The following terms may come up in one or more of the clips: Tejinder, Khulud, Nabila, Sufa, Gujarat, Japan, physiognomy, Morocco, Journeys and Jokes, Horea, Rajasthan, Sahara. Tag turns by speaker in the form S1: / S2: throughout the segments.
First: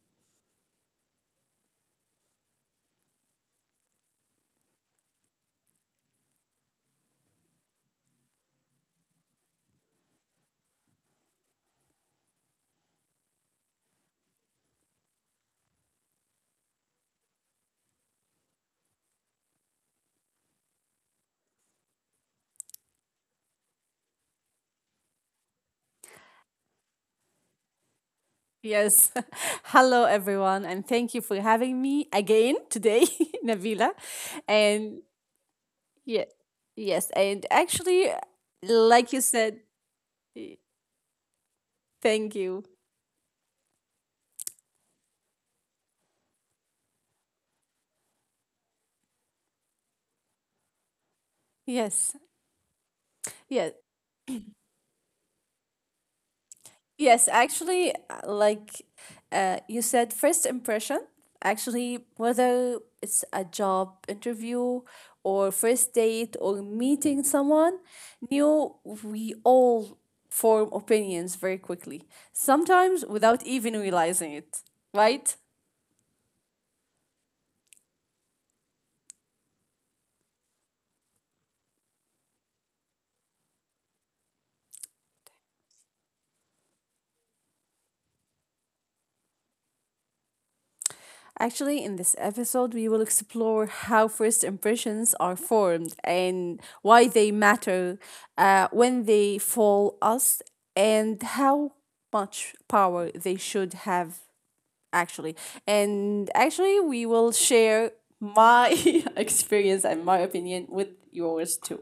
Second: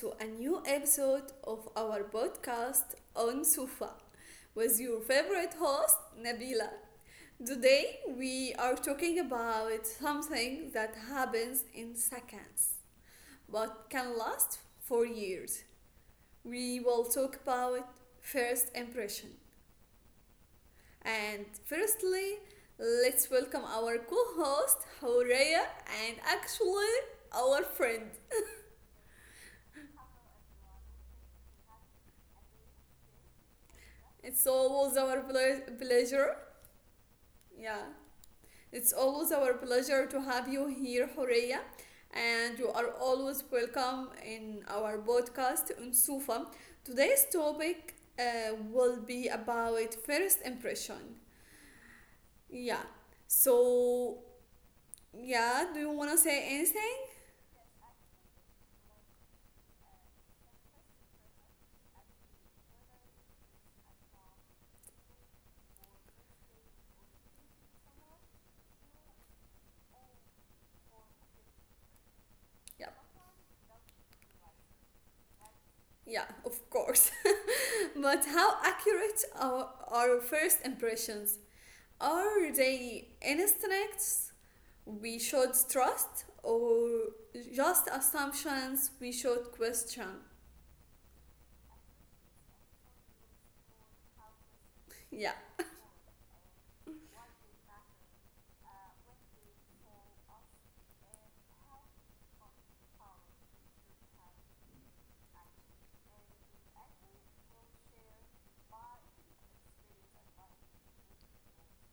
S1: to a new episode of our podcast on Sufa with your favorite host, Nabila. Today, we are talking about something that happens in seconds but can last for years. We will talk about first impression. And firstly, let's welcome our co host, Horea, and actually, our friend.
S2: Yes. Hello, everyone, and thank you for having me again today, Nabila.
S1: It's always
S2: And
S1: our
S2: yeah,
S1: pleasure.
S2: yes, and
S1: Yeah.
S2: actually,
S1: It's
S2: like you
S1: always our
S2: said,
S1: pleasure to have you here, Horea.
S2: thank
S1: And you
S2: you.
S1: are always welcome in our podcast on Sufa. Today's topic will be about first impression.
S2: Yes,
S1: Yeah.
S2: yes.
S1: So, yeah, do you want to say anything?
S2: Yes, actually, you said, first impression, actually, whether it's a job interview or first date or meeting someone new, we all form opinions very quickly,
S1: Yeah.
S2: sometimes without even realizing it, right?
S1: Yeah, of course. But how accurate are our first impressions? Are they instincts we should trust or just assumptions we should question?
S2: Actually, in this episode, we will explore how first impressions
S1: Yeah,
S2: are formed and why they matter when they fall us and how much power they should have, actually. And actually, we will share my experience and my opinion with yours too.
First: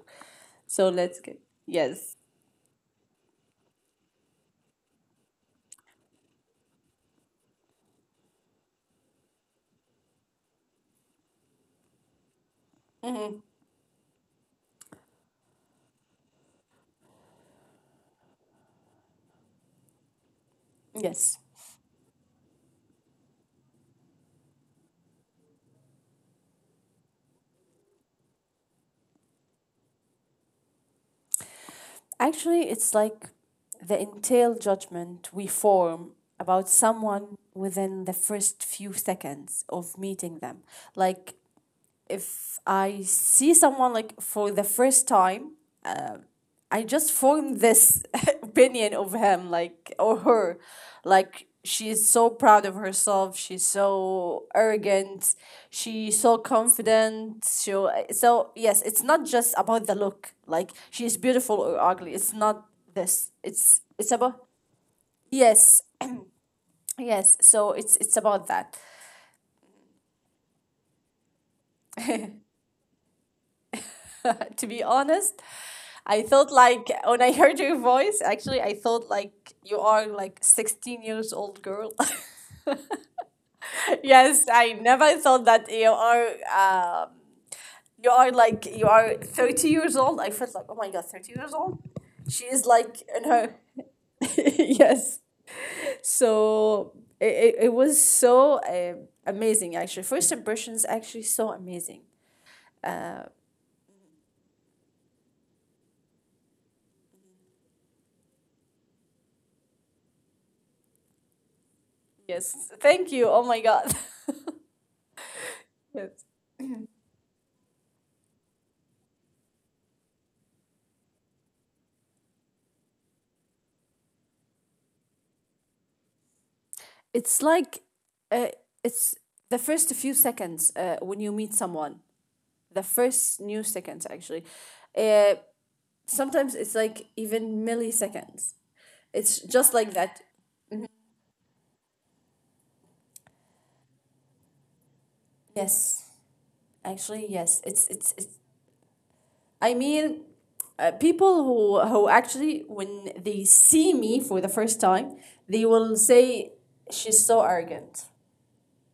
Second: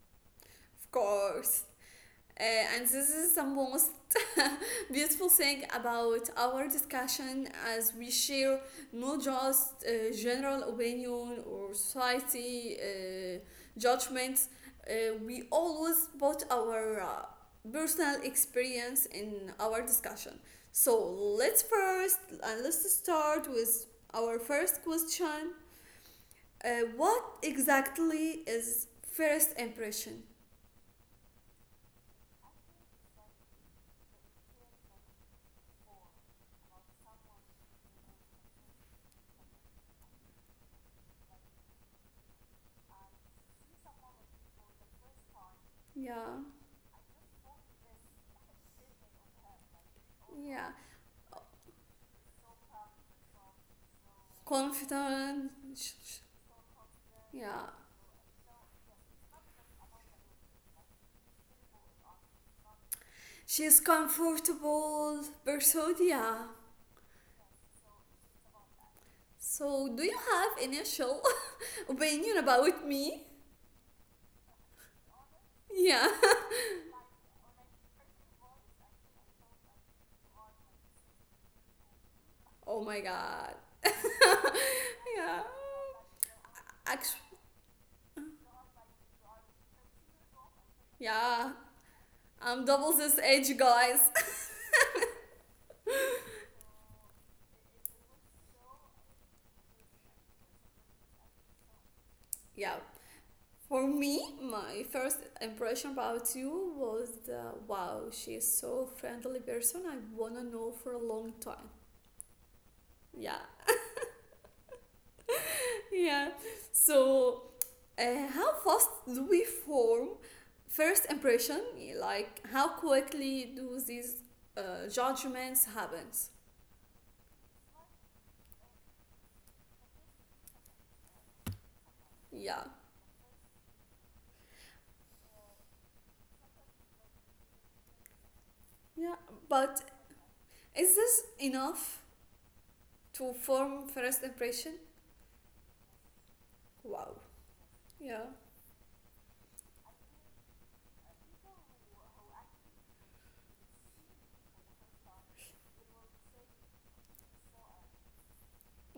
S2: So
S1: of
S2: let's get.
S1: course.
S2: Yes.
S1: Uh, and this is the most beautiful thing about our discussion as we share not just general opinion or society judgments, we always put our personal experience in our discussion. So
S2: Yes.
S1: let's start with our first question. Uh, what exactly is first impression?
S2: Actually, it's like the entailed judgment we form about someone within the first few seconds of meeting them. Like, if I see someone like for the first time, uh,
S1: Yeah,
S2: I just form this opinion of him, like or her,
S1: yeah.
S2: like she's so proud of herself. She's so arrogant.
S1: Confident.
S2: She's so confident.
S1: Yeah.
S2: So yes, it's not just about the look. Like she's beautiful or ugly. It's not this.
S1: She's
S2: It's about
S1: comfortable
S2: yes,
S1: person, yeah.
S2: yes. So it's about that.
S1: So, do you have initial opinion about me?
S2: To be honest,
S1: Yeah.
S2: I thought like when I heard your voice, actually, I thought like you are like 16 years old girl.
S1: Oh my god.
S2: Yes, I never thought
S1: Yeah.
S2: that um,
S1: Actually,
S2: you are like you are 30 years old. I felt like oh my god, 30 years
S1: yeah.
S2: old. She is
S1: I'm
S2: like
S1: double
S2: in
S1: this
S2: her
S1: age, guys.
S2: yes. So it was so amazing actually. First impressions actually so amazing.
S1: Yeah.
S2: Uh,
S1: For me, my first impression about you was the, wow, she is so friendly person. I wanna know for a long time.
S2: yes, thank you.
S1: Yeah.
S2: Oh my god.
S1: Yeah.
S2: Yes.
S1: So how fast do we form first impression? Like how quickly do these judgments happens?
S2: it's like uh, it's the first few seconds when you meet someone
S1: Yeah,
S2: the first new seconds actually, uh, sometimes it's like even milliseconds.
S1: yeah.
S2: It's just
S1: But
S2: like that.
S1: is this enough to form first impression?
S2: Yes,
S1: Wow.
S2: actually, yes. It's it's,
S1: Yeah.
S2: it's I mean, people who actually when they see me for the first time they will say she's so arrogant,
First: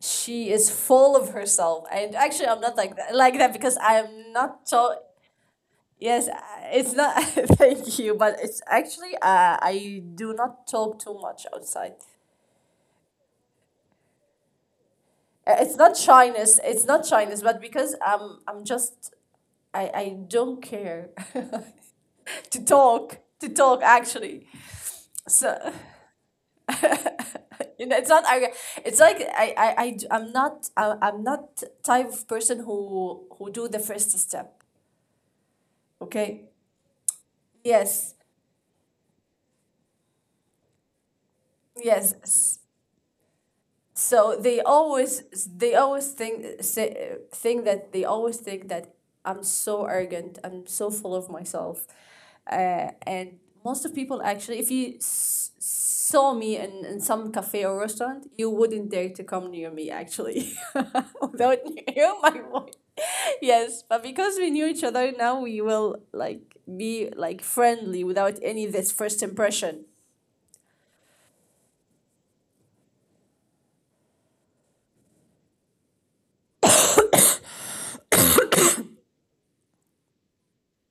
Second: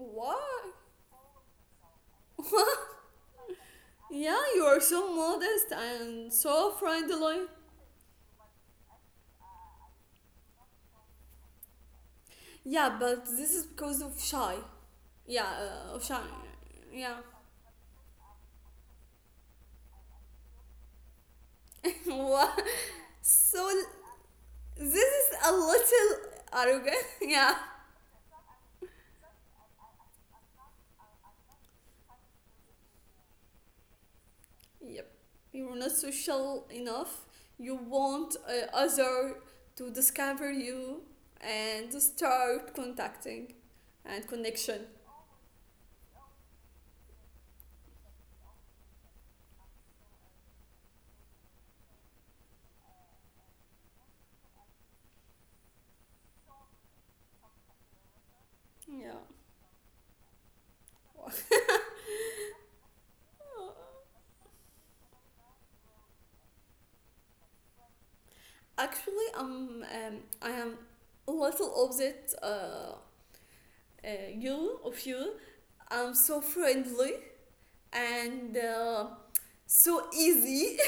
S2: she is full of herself, and actually I'm not like that because I'm
S1: Yeah, you
S2: not
S1: are
S2: so.
S1: so modest
S2: Yes,
S1: and so
S2: it's not.
S1: friendly.
S2: Thank you, but it's actually, I do not talk too much outside.
S1: Yeah, but this is because of shy. Yeah,
S2: It's not
S1: of shy.
S2: shyness. It's not
S1: Yeah.
S2: shyness, but because I'm just I don't care
S1: What?
S2: to
S1: So
S2: talk actually.
S1: this is a
S2: So
S1: little arrogant. Yeah.
S2: you know, it's not. I It's like I d- I'm not I, I'm not type of person who do the first step.
S1: Yep. You're not
S2: Okay.
S1: social enough. You
S2: Yes.
S1: want other to discover you and
S2: Yes.
S1: start contacting and
S2: So
S1: connection.
S2: they always think say, think that they always think that I'm so arrogant, I'm so full of myself, and most of people actually if you saw me in some cafe or restaurant you wouldn't dare
S1: Yeah.
S2: to come near me actually without hearing my voice. Yes, but because we knew each other now we will like be like friendly without any this first
S1: Actually,
S2: impression.
S1: I am a little opposite you of you. I'm so friendly and so easy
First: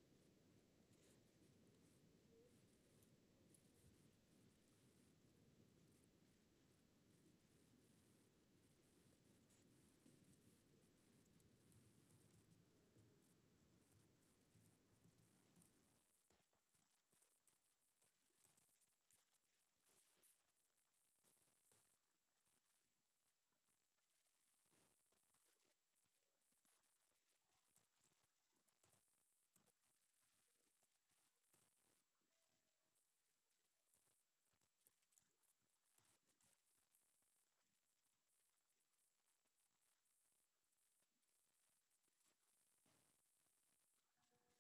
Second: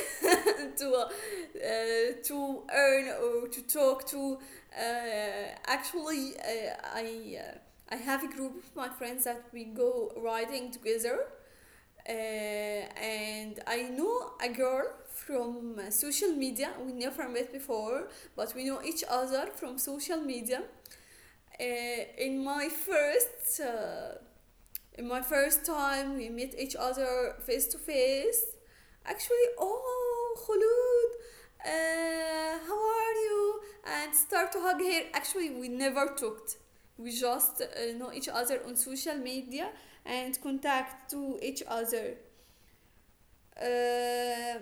S1: to earn or to talk to. I have a group of my friends that we go riding together, and I know a girl from social media. We never met before, but we know each other from social media. Uh, in my first uh, in my first time, we meet each other face to face. Actually, oh, Khulud, how are you? And start to hug her. Actually, we never talked. We just know each other on social media and contact to each other. Uh,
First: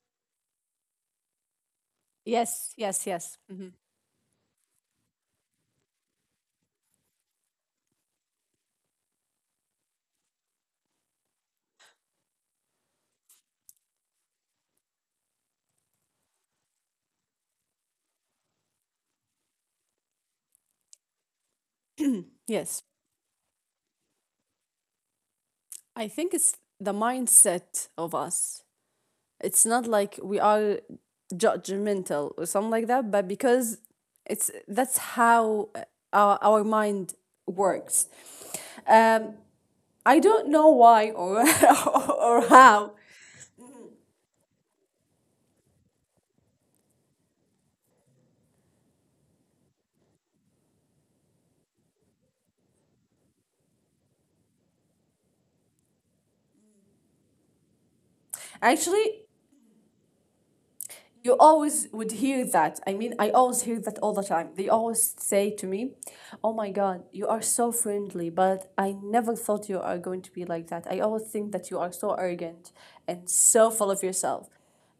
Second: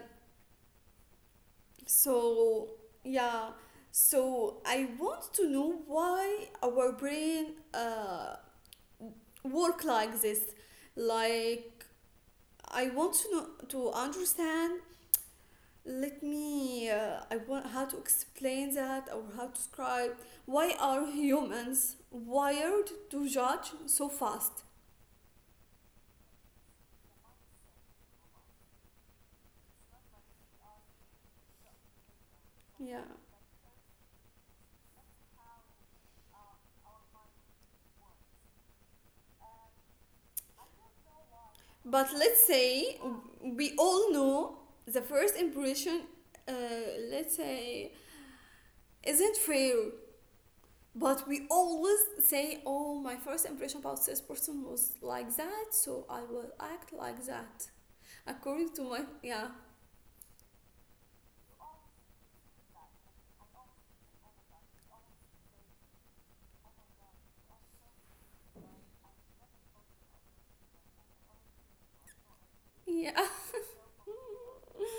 S1: so
S2: Yes, yes, yes.
S1: yeah.
S2: Hmm.
S1: So I want to know why our brain work like this. Like I want to know, to understand. Let me. I want how to explain that or how to describe. Why are humans
S2: Yes.
S1: wired to judge so fast?
S2: I think it's the mindset of us. It's not like we are judgmental or something like
S1: Yeah.
S2: that, but because it's that's how our mind works. Um, I don't know why or
S1: But
S2: or
S1: let's
S2: how.
S1: say we all know the first impression. Uh, let's say isn't fair. But we always say, "Oh, my first impression about this person was like that, so I will act like that." According to
S2: Actually,
S1: my yeah
S2: you always would hear that. I mean, I always hear that all the time. They always say to me, "Oh my God, you are so friendly," but I never thought you are going to be like that. I always think that you are so arrogant
S1: yeah.
S2: and so full of yourself.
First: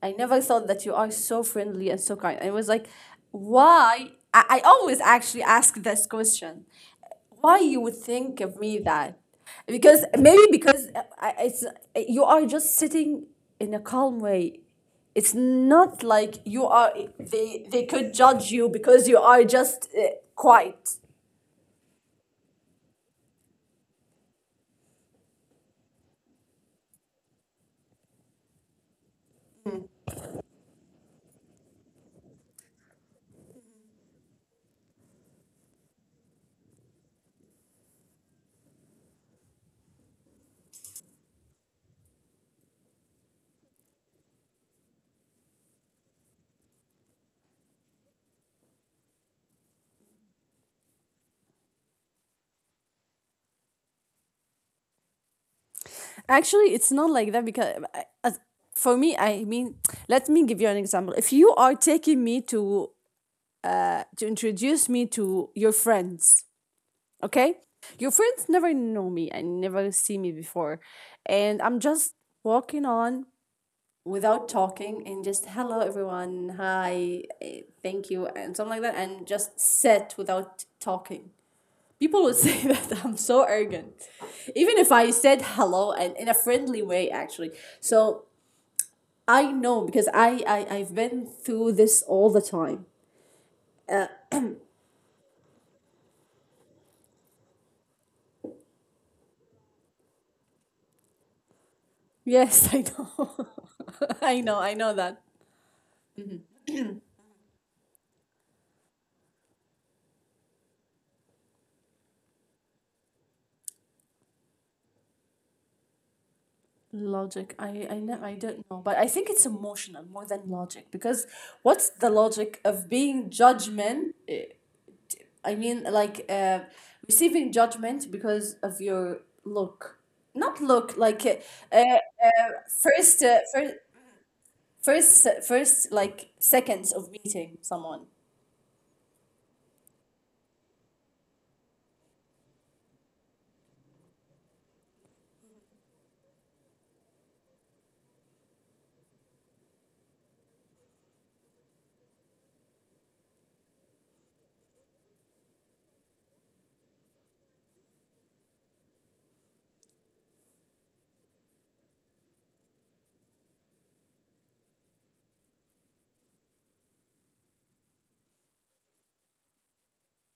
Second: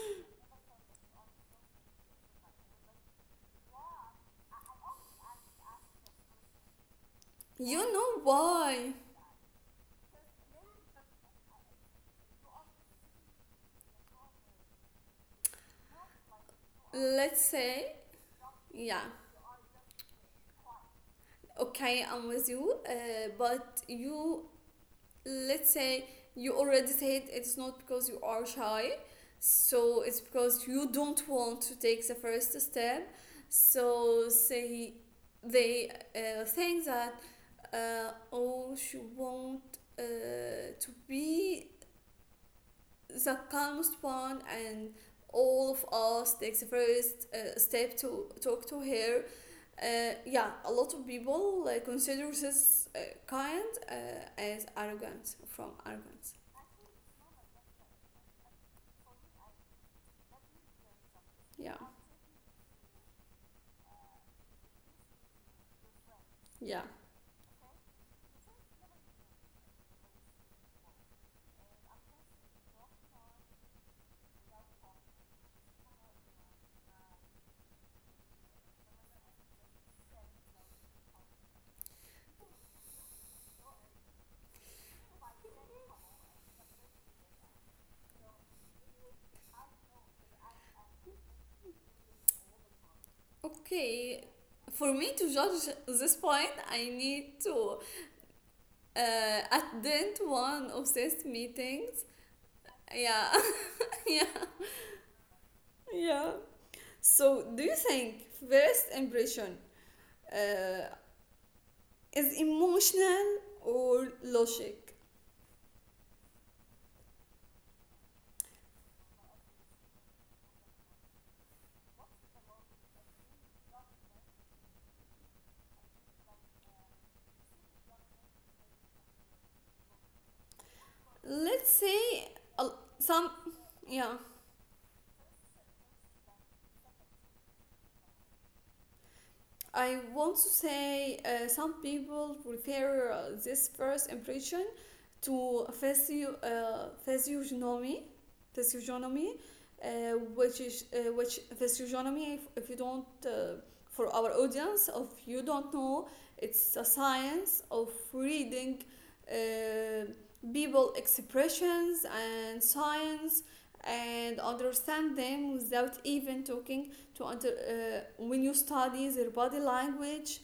S2: I never thought that you are so friendly and so kind. I was like, why? I always actually ask this question why you
S1: You
S2: would
S1: know
S2: think of me
S1: why?
S2: that because maybe because it's you are just sitting in a calm way. It's not like you are
S1: Let's
S2: they
S1: say,
S2: could judge you
S1: yeah,
S2: because you are just quiet.
S1: okay, I'm with you, but you, let's say, you already said it's not because you are shy, so it's because you don't want to take the first step. So say they think that, oh, she won't to be the calmest one and all of us takes the first step to talk to her yeah, a lot of people consider this kind as arrogance.
S2: Actually, it's not like that because for me, I mean, let me give you an example. If you
S1: Yeah,
S2: are taking me to introduce me to your friends,
S1: yeah.
S2: okay? Your friends never know me and never see me before, and I'm just walking on without talking and just hello everyone hi thank you and something like that and just sit without talking. People would say that I'm so arrogant even if I said hello and in a friendly way actually. So I know because I I've been through this all the time.
S1: Okay, for me to judge this point I need to attend one of these meetings.
S2: Yes. I
S1: Yeah.
S2: know.
S1: Yeah.
S2: I know, I know that.
S1: Yeah, so do you think first impression uh, is emotional or logic.
S2: Logic. I i know I don't know, but I think it's emotional more than logic, because what's the logic of being judgment I mean, like, receiving judgment because of your look, not look like
S1: Let's
S2: uh, uh,
S1: say uh, some,
S2: first, uh, first,
S1: yeah.
S2: first, like seconds of meeting someone.
S1: I want to say some people prefer this first impression to physiognomy, physiognomy, which is which physiognomy. If you don't, for our audience, if you don't know, it's a science of reading uh, people expressions and signs and understand them without even talking to under when you study their body language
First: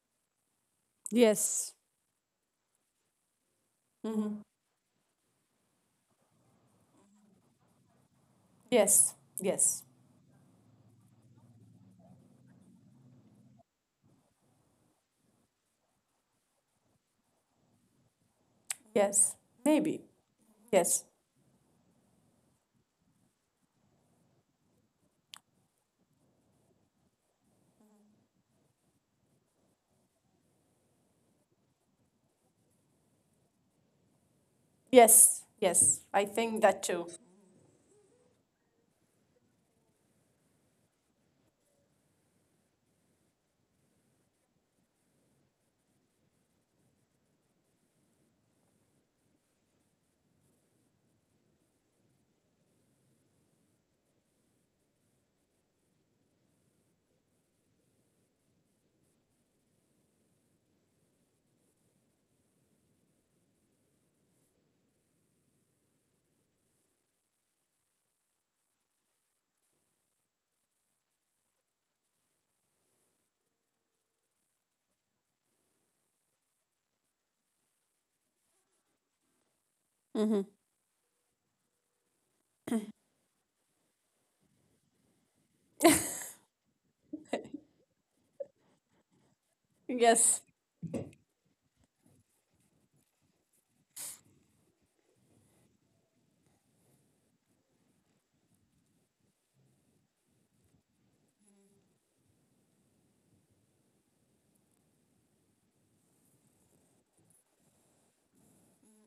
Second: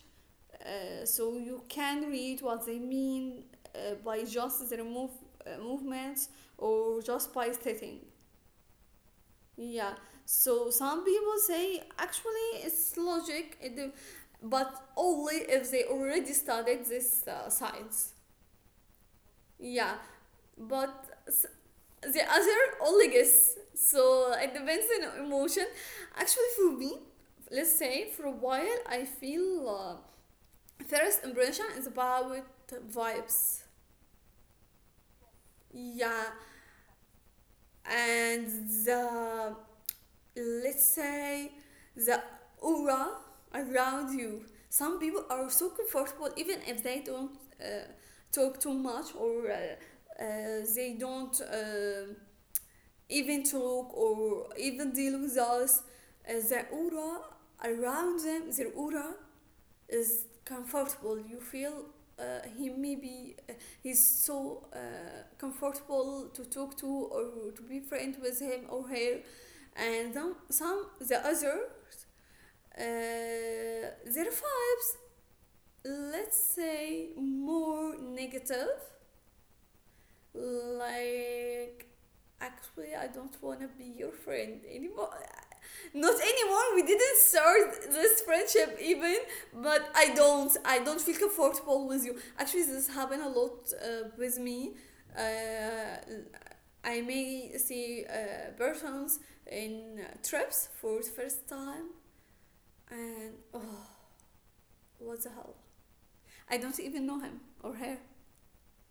S1: so you
S2: Yes.
S1: can read what they mean by
S2: Hmm.
S1: just their move, movements or just by stating.
S2: Yes. Yes.
S1: Yeah. So some people say actually it's logic, but only if they already studied this science. Yeah.
S2: Be-
S1: But The other only guess. So it depends on emotion. Actually, for me, let's say for a while, I feel first impression is about vibes.
S2: Yes. Yes. I
S1: Yeah,
S2: think that too.
S1: and the let's say the aura around you. Some people are so comfortable even if they don't uh, talk too much or they don't even talk or even deal with us. Their aura around them, their aura is comfortable. You feel he maybe he's so comfortable to talk to or to be friend with him or her, and then some the others their vibes let's say more negative,
S2: Mm-hmm.
S1: like actually I don't want to be your friend anymore. Not anymore. We didn't start this friendship even, but I
S2: Yes.
S1: don't. I don't feel comfortable with you. Actually, this happened a lot with me. Uh, I may see persons in trips for the first time, and oh, what the hell! I don't even know him or her.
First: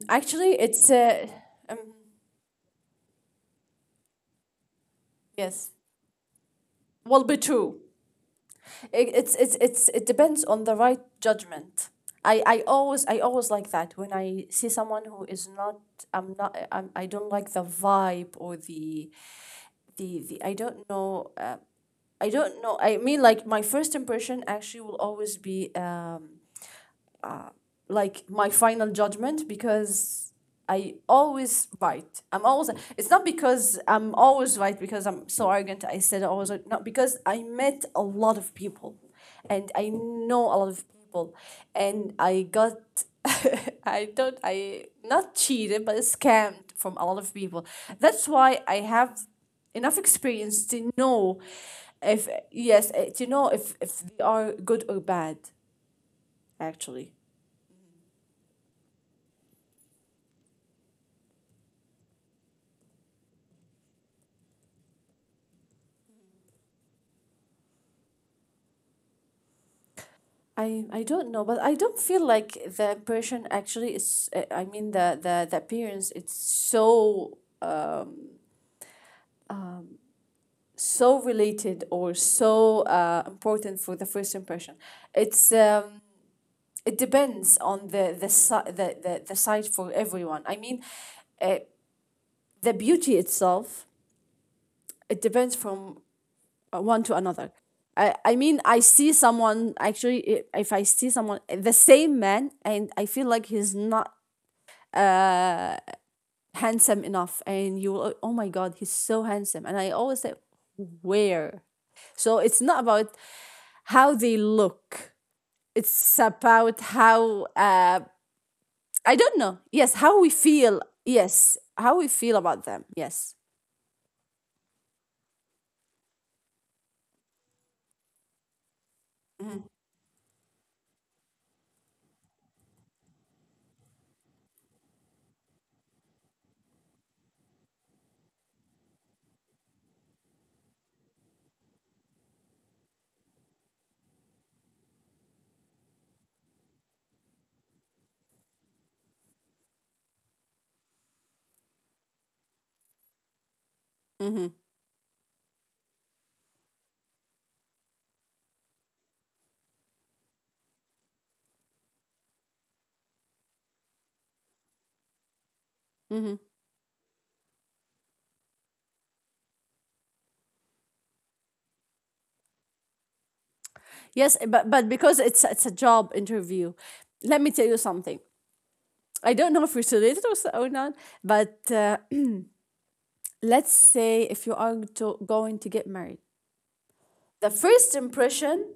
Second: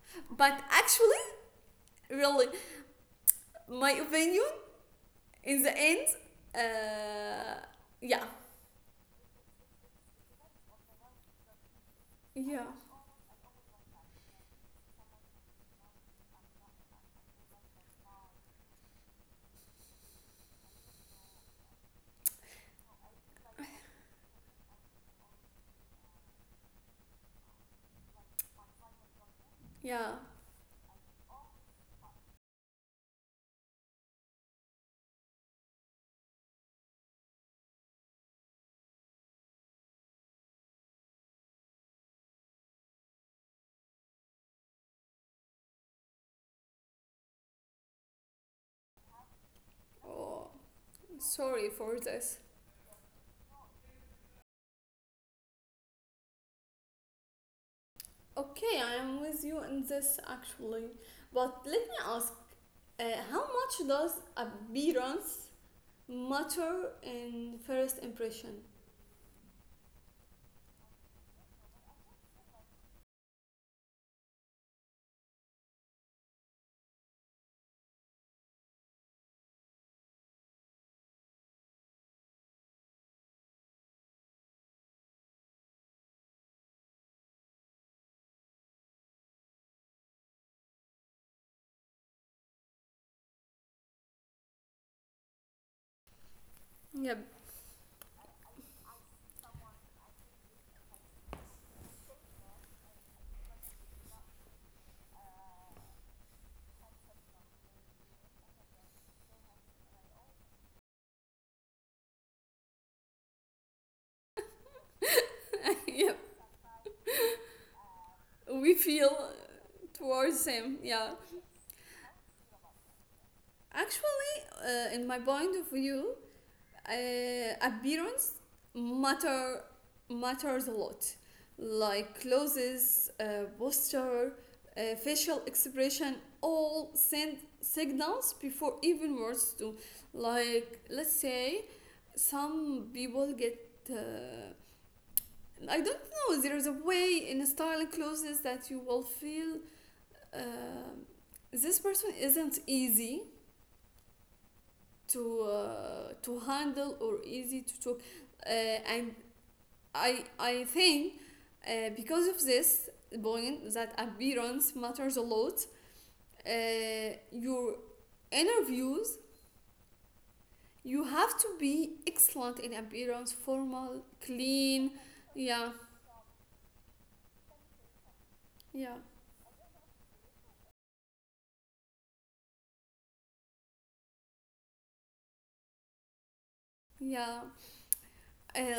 S2: Actually,
S1: But I,
S2: it's, Um,
S1: really, my opinion in
S2: yes.
S1: the end,
S2: Will be
S1: uh,
S2: true.
S1: yeah,
S2: It, it's it depends on the right judgment. I, I
S1: yeah,
S2: always I always like that when I see someone who is not I'm not I'm, I don't like the vibe or the I don't know. I don't know. I mean like my first impression actually will always be, like my final judgment,
S1: yeah.
S2: because I always right. I'm always. It's not because I'm always right because I'm so arrogant. I said I was right. Not because I met a lot of people, and I know a lot of people, and I got. I don't. I not cheated, but scammed from a lot of people. That's why I have enough
S1: Oh,
S2: experience to know
S1: sorry for
S2: if
S1: this.
S2: yes to know if they are good or bad actually.
S1: Okay, I am with you in this actually. But let me ask uh, how much does appearance matter in first impression?
S2: I don't know, but I don't feel like the impression actually is. I mean the the appearance. It's so so related or so important for the first impression. It's it depends on the the site for everyone. I mean, uh, the beauty itself it depends from, one to
S1: Yep.
S2: another. I mean I see someone actually if I see someone the same man and I feel like he's not handsome enough and you will oh my god he's so handsome and I always say where. So it's not about how they look. It's
S1: Yep,
S2: about how
S1: we
S2: I
S1: feel
S2: don't know, yes how we
S1: towards him,
S2: feel,
S1: yeah.
S2: yes how we feel about them, yes.
S1: Actually, in my point of view, uh, appearance matter matters a lot, like clothes, posture, facial expression all send signals before even words do. Like let's say some people get uh, I don't know, there is a way in styling clothes that you will feel uh, this person isn't easy
S2: Hmm.
S1: to handle or easy to talk uh, and I think because of this point that appearance matters a lot.
S2: Hmm.
S1: Your interviews you have to be excellent in appearance, formal,
S2: Yes, but
S1: clean.
S2: because it's
S1: Yeah,
S2: a job interview, let me tell you something.
S1: yeah,
S2: I don't know if it's related or not, but let's say if you are going to get married
S1: yeah.
S2: the first
S1: Uh,
S2: impression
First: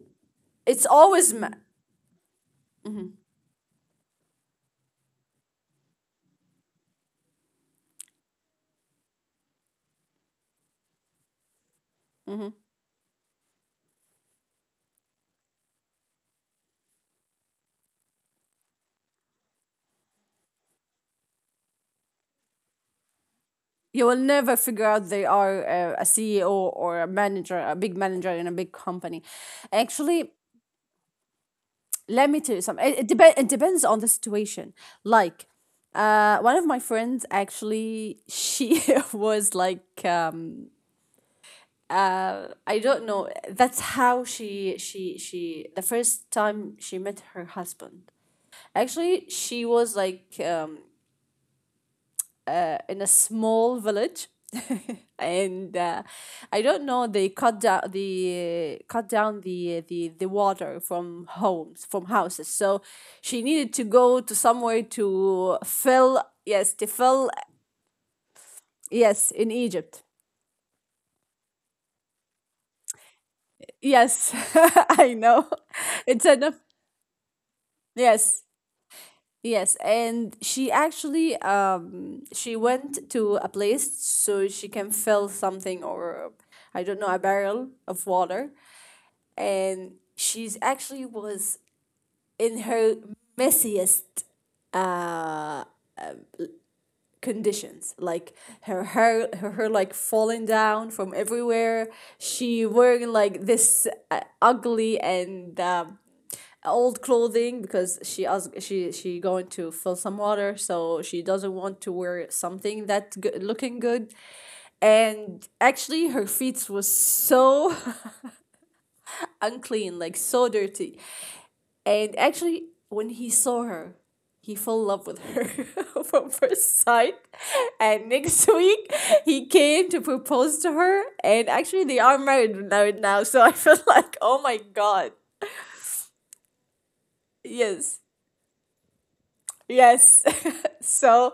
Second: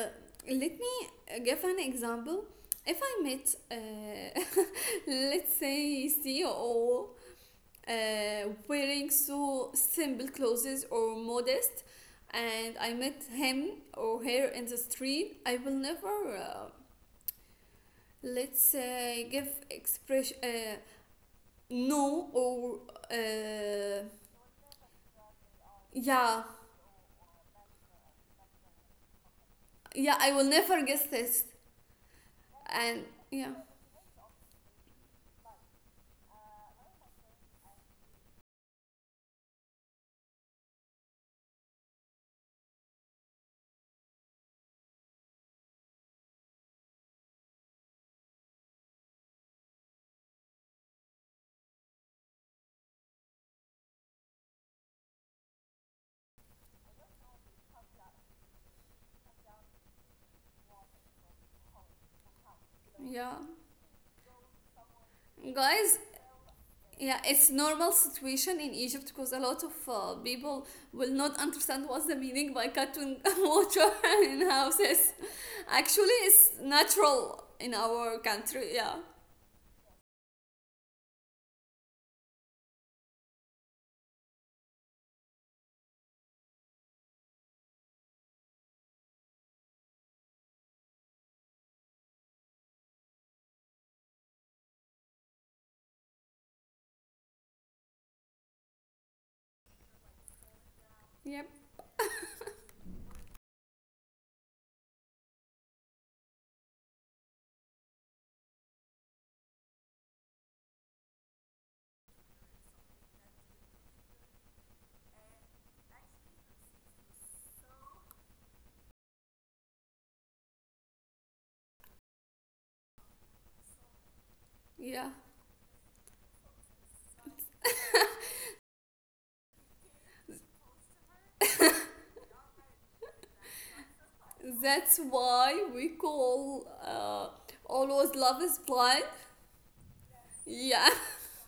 S1: let
S2: it's
S1: me
S2: always ma-
S1: give an example. If I met, let's say, CEO wearing so simple clothes or modest and I met him or her in the street I will never let's say give expression no or uh,
S2: you will never figure out they are, a
S1: yeah
S2: CEO or a manager, a big manager in a big company.
S1: yeah I will
S2: Actually,
S1: never guess this
S2: let me tell you something.
S1: and yeah
S2: It depends on the situation. Like, one of my friends actually, she was like, I don't know. That's how she the first time she met her husband. Actually, she was like in a small village and I don't know they cut down the, the water from homes from houses, so
S1: yeah
S2: she needed to go to somewhere to
S1: guys.
S2: fill,
S1: Yeah, it's normal situation in Egypt because a
S2: yes
S1: lot
S2: in
S1: of
S2: Egypt.
S1: people will not understand what's the meaning by cartoon water
S2: Yes.
S1: in houses.
S2: I know.
S1: Actually,
S2: It's
S1: it's
S2: enough.
S1: natural in our
S2: Yes,
S1: country. Yeah.
S2: yes, and she actually she went to a place so she can fill something or I don't know a barrel of water, and she's actually was in her messiest conditions, like her hair like falling down from
S1: Yep.
S2: everywhere, she wearing like this ugly and old clothing, because she ask she going to fill some water, so she doesn't want to wear something that good, looking good, and actually her feet was so unclean, like so dirty. And actually, when he saw her, he fell in
S1: Yeah.
S2: love with her from first sight. And next week, he came to propose to her. And actually, they are married now. So I felt like, oh my
S1: That's
S2: God.
S1: why we call always
S2: Yes.
S1: love is blind.
S2: Yes.
S1: Yeah.
S2: So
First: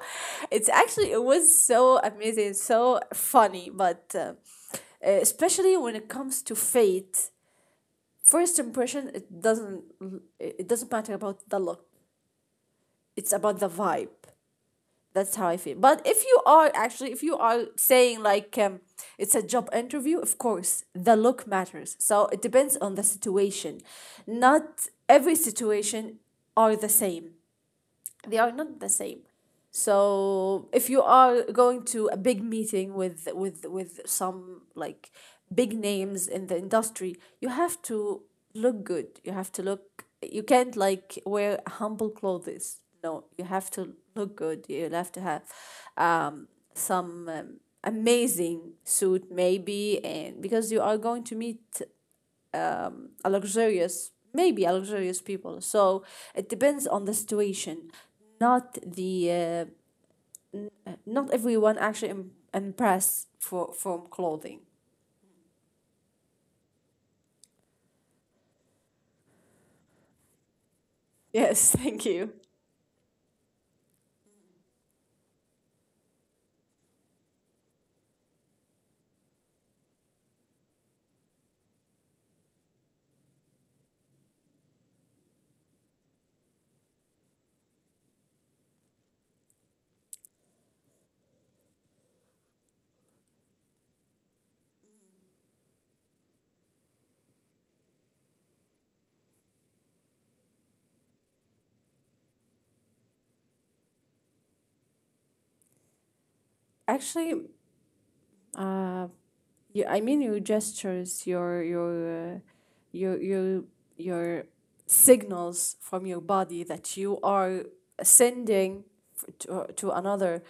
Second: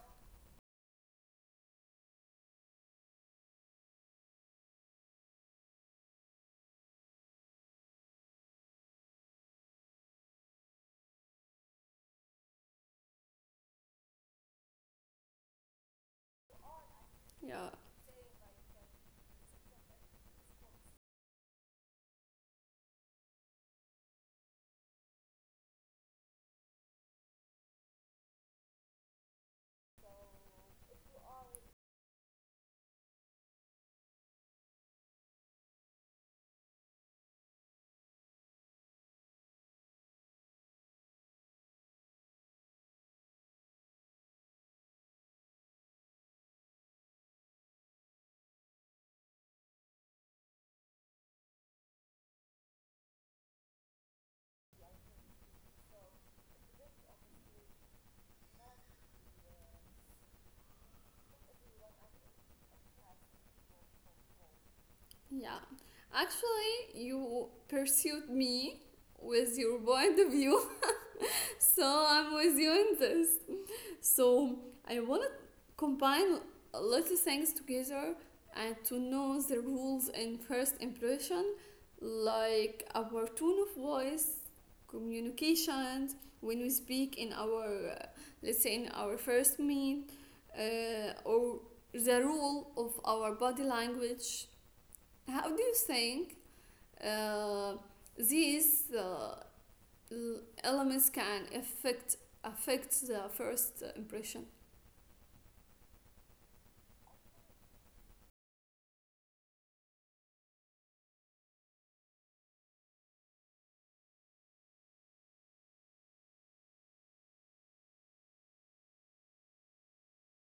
S2: it's actually, it was so amazing, so funny. But especially when it comes to fate, first impression, it doesn't matter about the look. It's about the vibe. That's how I feel. But if you are actually, if you are
S1: Yeah.
S2: saying like it's a job interview, of course, the look matters. So it depends on the situation. Not every situation are the same, they are not the same. So if you are going to a big meeting with with some like big names in the industry, you have to look good. You have to look, you can't like wear humble clothes. No, you have to look good. You have to have um, some amazing suit maybe. And because you are going to meet a luxurious, maybe a luxurious people. So it depends on the situation, not the not everyone actually impressed for from clothing.
S1: Yeah. Actually, you pursued me with your point of view,
S2: Yes, thank
S1: so
S2: you.
S1: I'm with you in this. So I want to combine a lot of things together and to know the rules in first impression, like our tone of voice, communication, when we speak in our, let's say, in our first meet, or the rule of our body language. How do you think uh, these elements can affect the first impression?
S2: Actually, uh yeah, I mean your gestures, your uh, your your signals from your body that you are sending, to another.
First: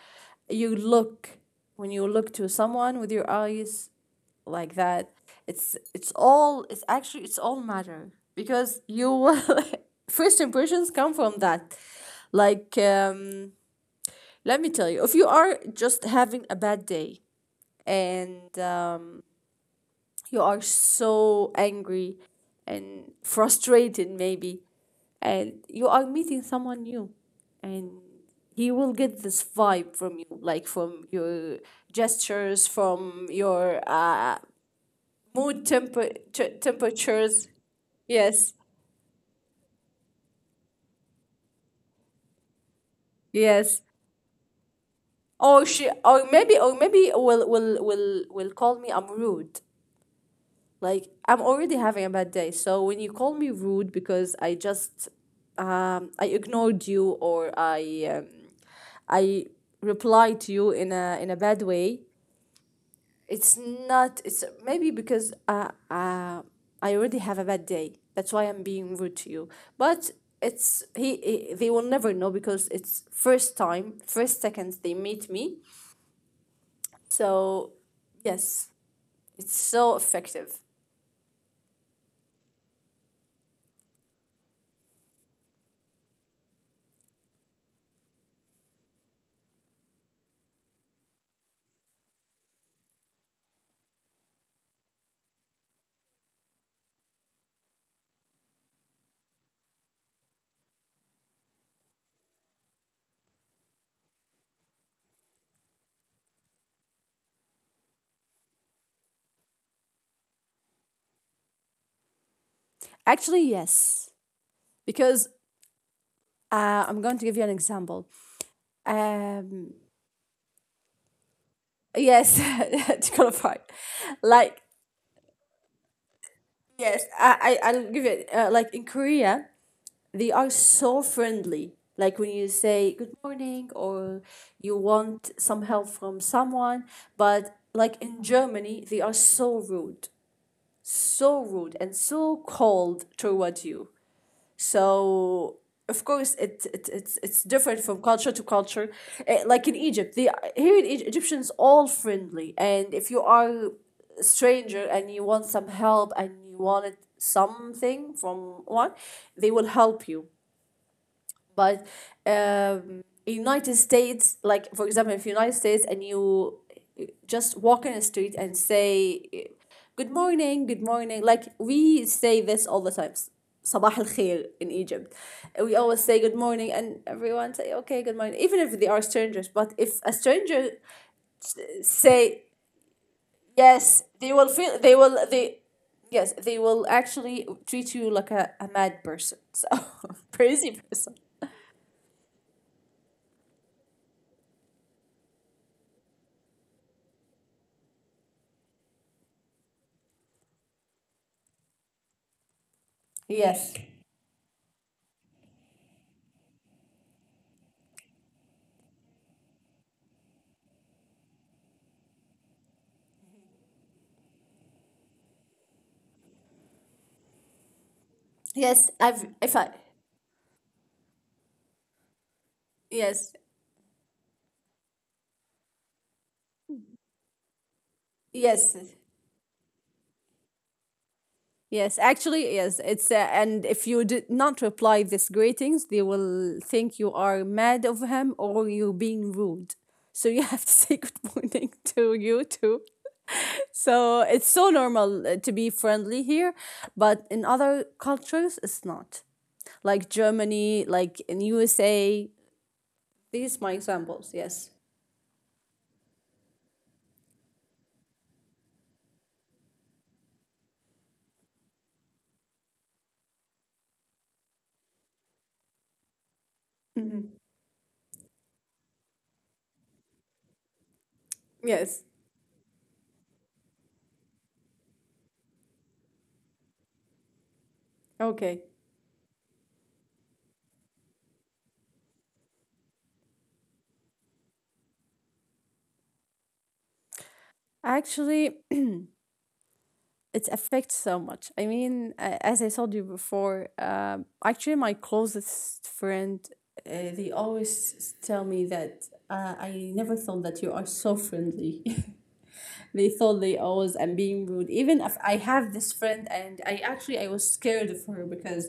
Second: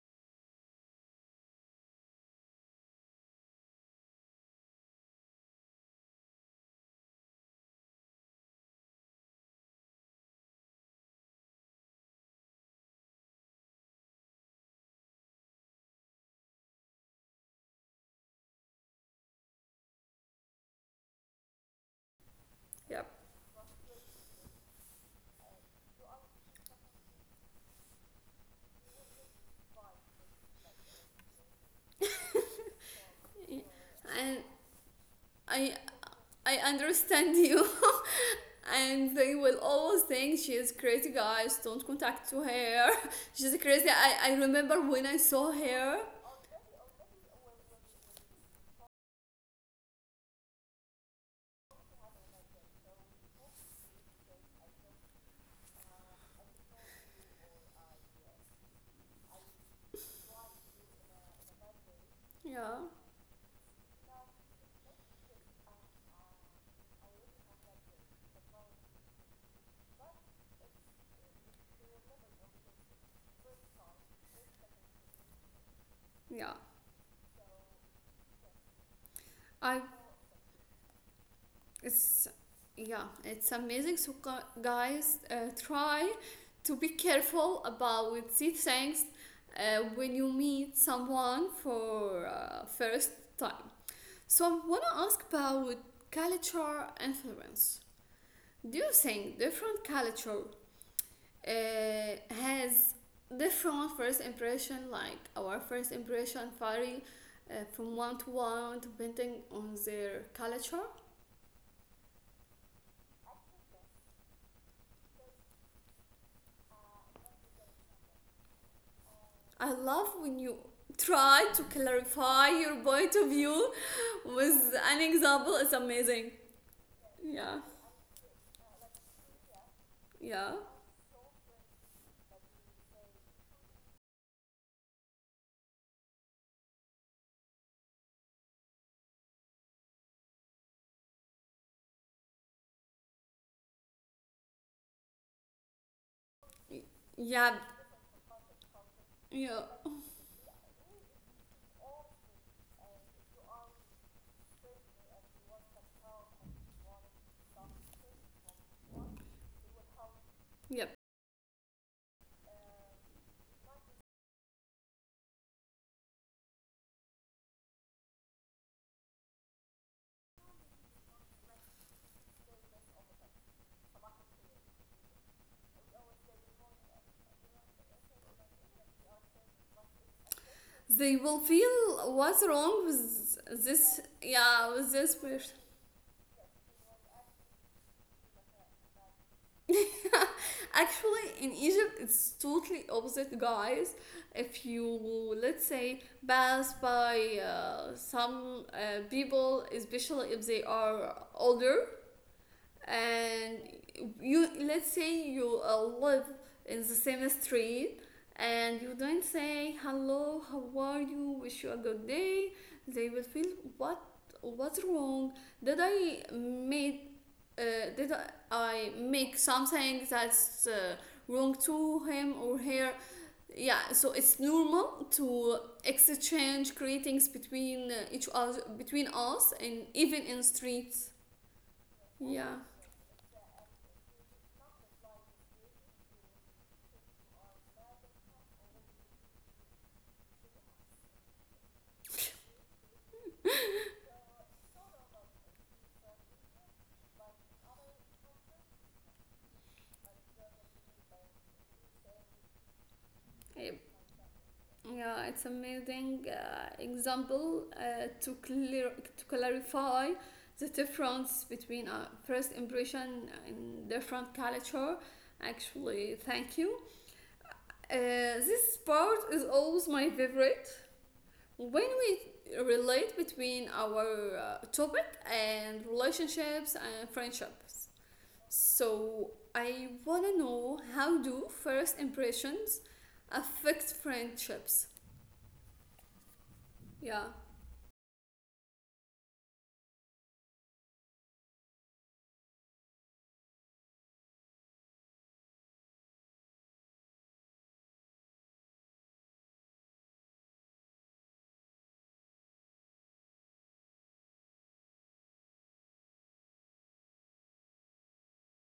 S2: You look, when you look to someone with your eyes like that, it's all, it's actually it's all matter, because you will, first impressions come from that. like um Let me tell you, if you are just having a bad day, and you are so angry
S1: Yep.
S2: and frustrated maybe, and you are meeting someone new, and he will get this vibe from you, like from your gestures, from your
S1: And
S2: mood,
S1: I
S2: temper,
S1: I understand
S2: temperatures.
S1: you.
S2: Yes,
S1: And they will always think she's crazy, guys, don't contact to her. She's
S2: yes.
S1: crazy. I remember when I saw
S2: Or she,
S1: her,
S2: or maybe will will call me, I'm rude. Like I'm already having a bad day. So when you call me rude, because I just, I ignored you, or I reply to you in a bad way.
S1: yeah
S2: It's not. It's maybe because I already have a bad day. That's why I'm being rude to you. But it's he, he. They will never know, because it's first time, first seconds they meet me.
S1: yeah,
S2: So yes, it's
S1: I
S2: so effective.
S1: it's yeah, it's amazing. So guys, try to be careful about these things when you meet someone for first time. So I wanna ask about culture influence. Do you think different culture uh, has different first impression? Like our first impression vary from one to one depending on their culture.
S2: Actually, yes, because I'm going to give you an example.
S1: I
S2: Um,
S1: love when you try to
S2: yes,
S1: clarify your
S2: to
S1: point of
S2: qualify,
S1: view
S2: like
S1: with an example. It's amazing.
S2: yes, I,
S1: Yeah,
S2: I I'll give it like in Korea they are
S1: yeah,
S2: so friendly. Like when you say good morning, or you want some help from someone. But like in Germany, they are so rude and so cold toward you. So of course, it,
S1: Y-
S2: it it's it's
S1: yeah,
S2: different from culture to culture. Eh,
S1: yeah,
S2: like in Egypt, they are- here in Egypt, Egyptians all friendly, and if you are a stranger and you want some help and you wanted something from one, they will help you.
S1: yep.
S2: But United States, like for example, if United States and you just walk in the street and say good morning, like we say this all the times. Sabah al khair in Egypt. We always say good morning and everyone say okay, good morning, even if they are strangers. But if a stranger
S1: They will feel
S2: say,
S1: what's wrong with this.
S2: yes, they will
S1: Yeah,
S2: feel
S1: with
S2: they
S1: this
S2: will
S1: person.
S2: they, yes, they will actually treat you like a mad person. So crazy person.
S1: Actually, in Egypt, it's totally opposite, guys. If you let's say pass by some people, especially if they are older, and
S2: Yes.
S1: you let's say you live in the same street and you don't say hello, how are you, wish you a good day, they will feel what what's wrong, did I made uh, did
S2: Yes,
S1: I
S2: I've
S1: make
S2: if I,
S1: something that's wrong to him or her.
S2: yes,
S1: Yeah, so it's normal to exchange greetings between each other
S2: yes,
S1: between us and even in streets.
S2: yes, actually
S1: Yeah.
S2: yes, it's and if you did not reply this greetings, they will think you are mad of him or you being rude. So you have to say good morning to you too. So it's so normal to be friendly here, but in other cultures it's not, like Germany, like in USA, these my
S1: Eh,
S2: examples. Yes.
S1: yeah, it's amazing example to clarify the difference between first impression in different culture. Actually, thank you.
S2: Mhm.
S1: Uh, this part is always my favorite. When
S2: Yes,
S1: we relate between our topic and relationships and friendships.
S2: okay,
S1: So I wanna know how do first impressions affect friendships? Yeah.
S2: actually it affects so much. I mean, as I told you before, actually, my closest friend, they always tell me that I never thought that you are so friendly. They thought they always am being rude. Even if I have this friend, and I actually I was scared of her, because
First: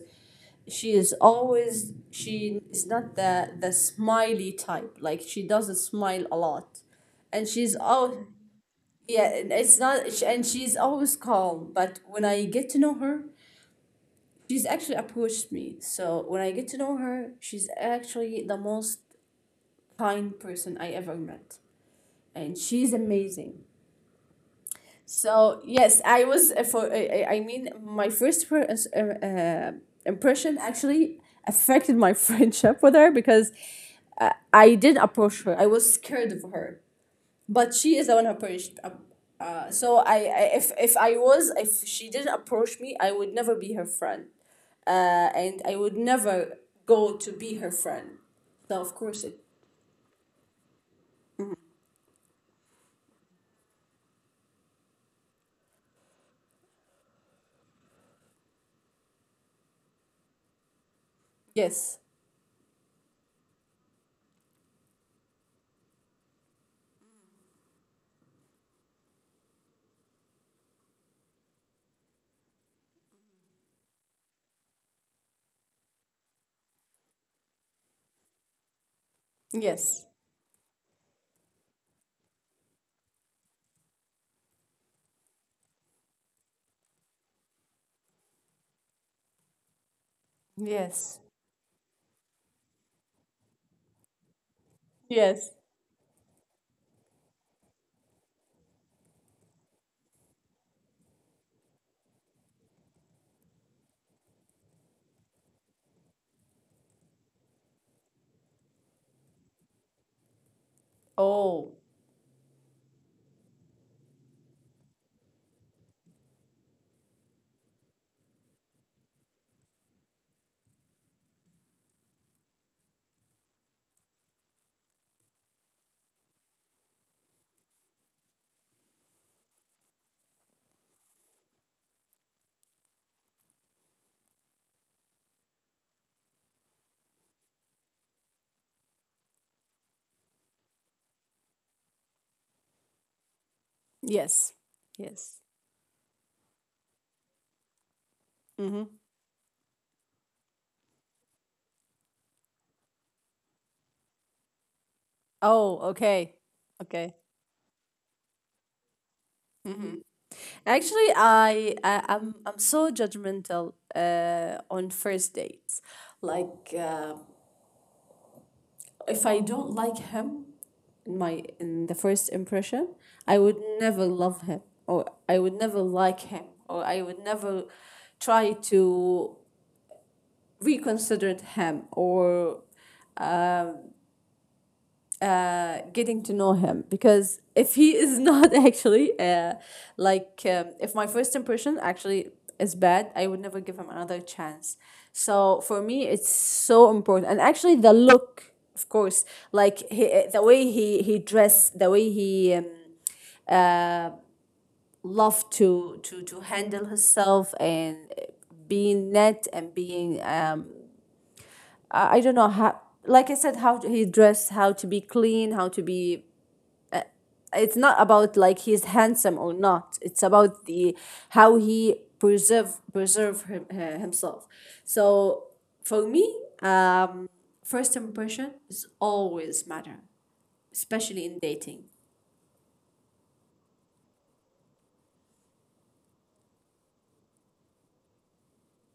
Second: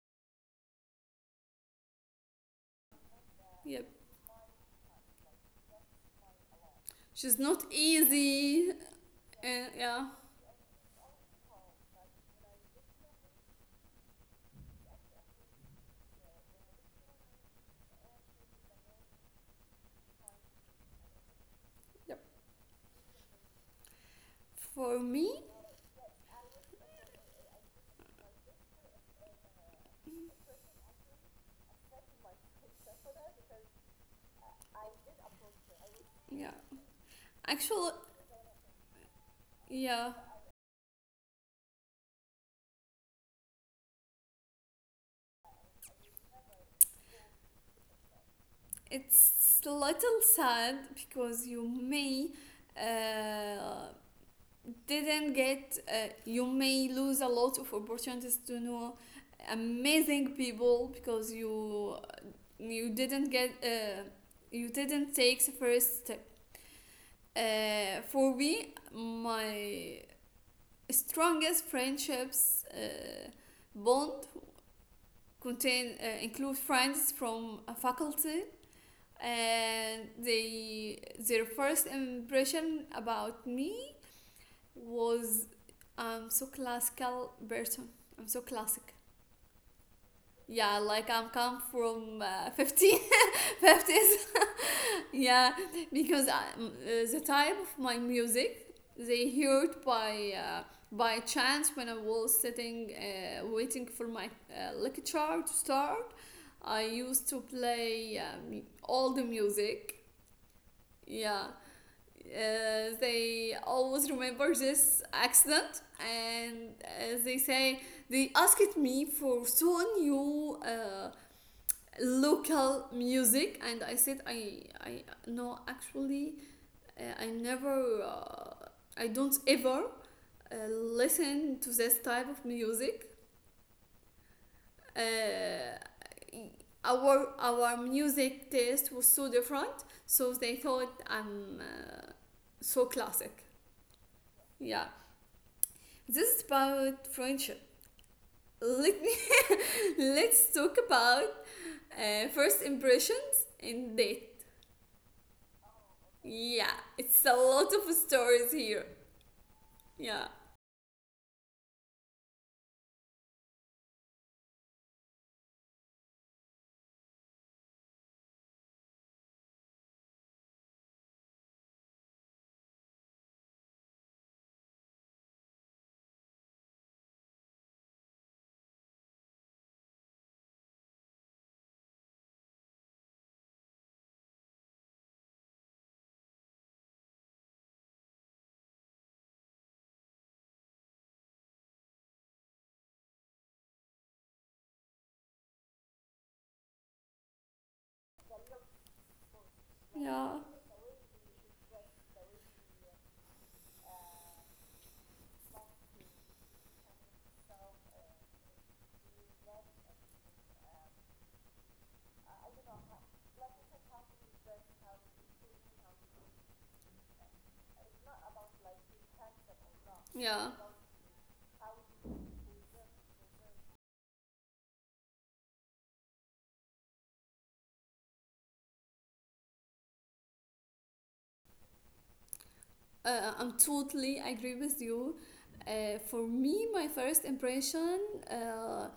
S2: she is always, she is not the
S1: Yep.
S2: smiley type. Like she doesn't smile a lot,
S1: She's
S2: and
S1: not
S2: she's all,
S1: easy
S2: yeah, and
S1: and
S2: it's
S1: yeah.
S2: not, and she's always calm. But when I get to know her, she's actually approached me. So when I get to know her, she's actually the most kind person I ever met,
S1: Yep.
S2: and she's amazing.
S1: For me,
S2: So yes, I was for I mean my first impression actually affected my friendship with her, because I didn't approach her. I was scared of
S1: yeah.
S2: her, but
S1: Actually,
S2: she is the one who approached. So
S1: yeah,
S2: I, if I was, if she didn't approach me, I would never be her friend, uh, and I would never go to be her friend. So of course it.
S1: it's a little sad because you may uh, didn't get you may lose a lot of opportunities to know amazing people because you
S2: Yes.
S1: you didn't get you didn't take the first step. For me, my strongest friendships bond contain, include friends from a faculty, and
S2: Yes.
S1: they, their first impression about me was I'm so classical person. I'm so classic. Yeah, like
S2: Yes.
S1: I'm come from 15, fifties. Yeah,
S2: Yes.
S1: because the type of my music they heard by chance when I was sitting waiting for my lecture to start. I used to play all the music. Yeah,
S2: Oh,
S1: uh, they always remember this accident, and they say they asked me for so new. Local music, and I said, I, no, actually, I never, I don't ever listen to this type of music. Uh, our music taste was so different, so they thought I'm so classic.
S2: yes.
S1: Yeah,
S2: Yes.
S1: this is about friendship. Let me let's talk about first impressions and date.
S2: Oh, okay.
S1: Yeah,
S2: Okay.
S1: it's a lot of stories here. Yeah,
S2: Actually, I'm so judgmental on first dates. Like if I don't like him, in my, in the first impression, I would never love him, or I would never like him, or I would never try to reconsider him, or getting to know him. Because if he is not, actually like if my first impression actually is bad, I would never give him another chance. So for me, it's so important. And actually, the look, of course, like he,
S1: yeah,
S2: the way he dressed, the way he loved to to handle himself, and being net, and being I don't know how, like I said, how he dressed, how to be clean, how to be, it's not about like he's handsome or not, it's
S1: yeah.
S2: about the, how he preserve him, himself. So for me, first impression is always matter, especially in dating.
S1: I'm totally agree with you. For me, my first impression uh,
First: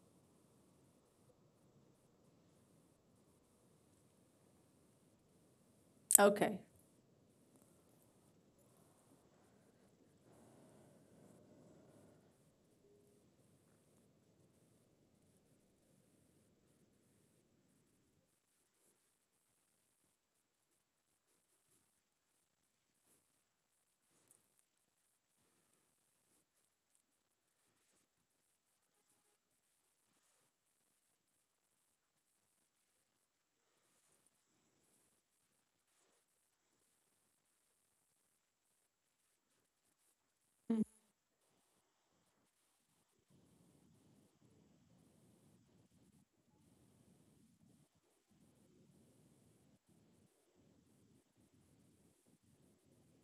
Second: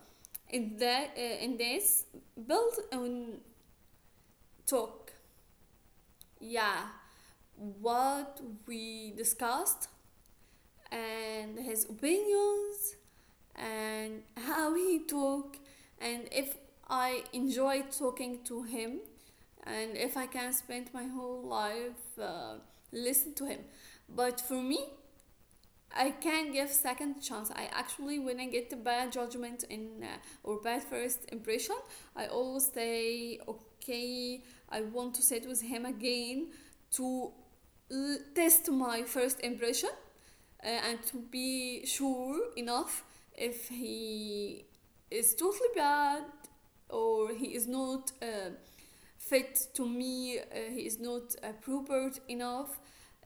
S1: in this built on talk.
S2: Okay.
S1: Yeah, what we discussed and his opinions and how he talk, and if I enjoy talking to him and if I can spend my whole life listen to him. But for me, I can give second chance. I actually, when I get the bad judgment in or bad first impression, I always say, okay, I want to sit with him again to test my first impression, and to be sure enough if he is totally bad or he is not fit to me, he is not appropriate enough,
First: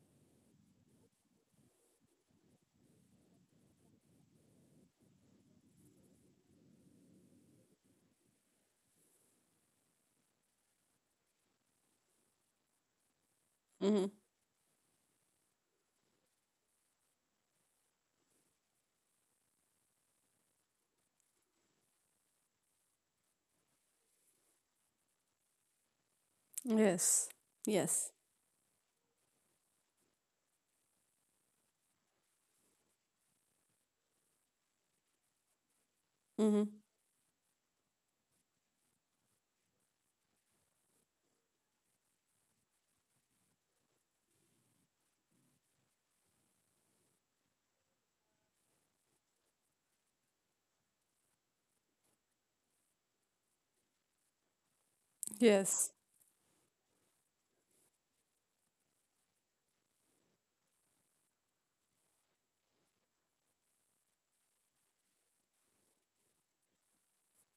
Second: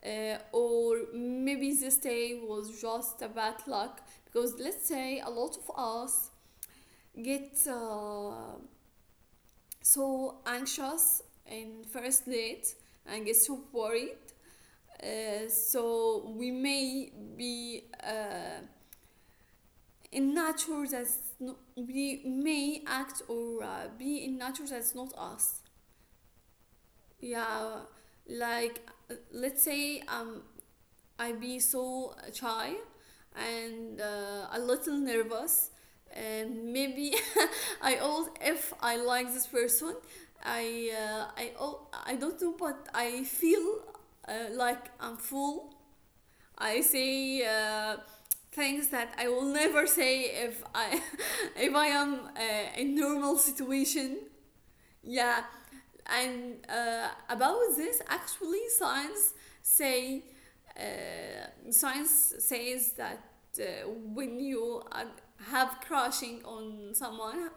S1: or maybe this day was just a bad luck. Because let's say a lot of us get so anxious in first date and get so worried.
S2: Hmm.
S1: So we may be in nature that's no, we may act or be in nature that's not us.
S2: Yes.
S1: Yeah,
S2: Yes.
S1: like let's say, I be so shy and a little nervous,
S2: Hmm.
S1: and maybe I always, if I like this person, I don't know, but I feel like I'm full. I say things that I will never say if I if I am in normal situation. Yeah,
S2: Yes.
S1: and about this, actually, say science says that uh, when you have crushing on someone,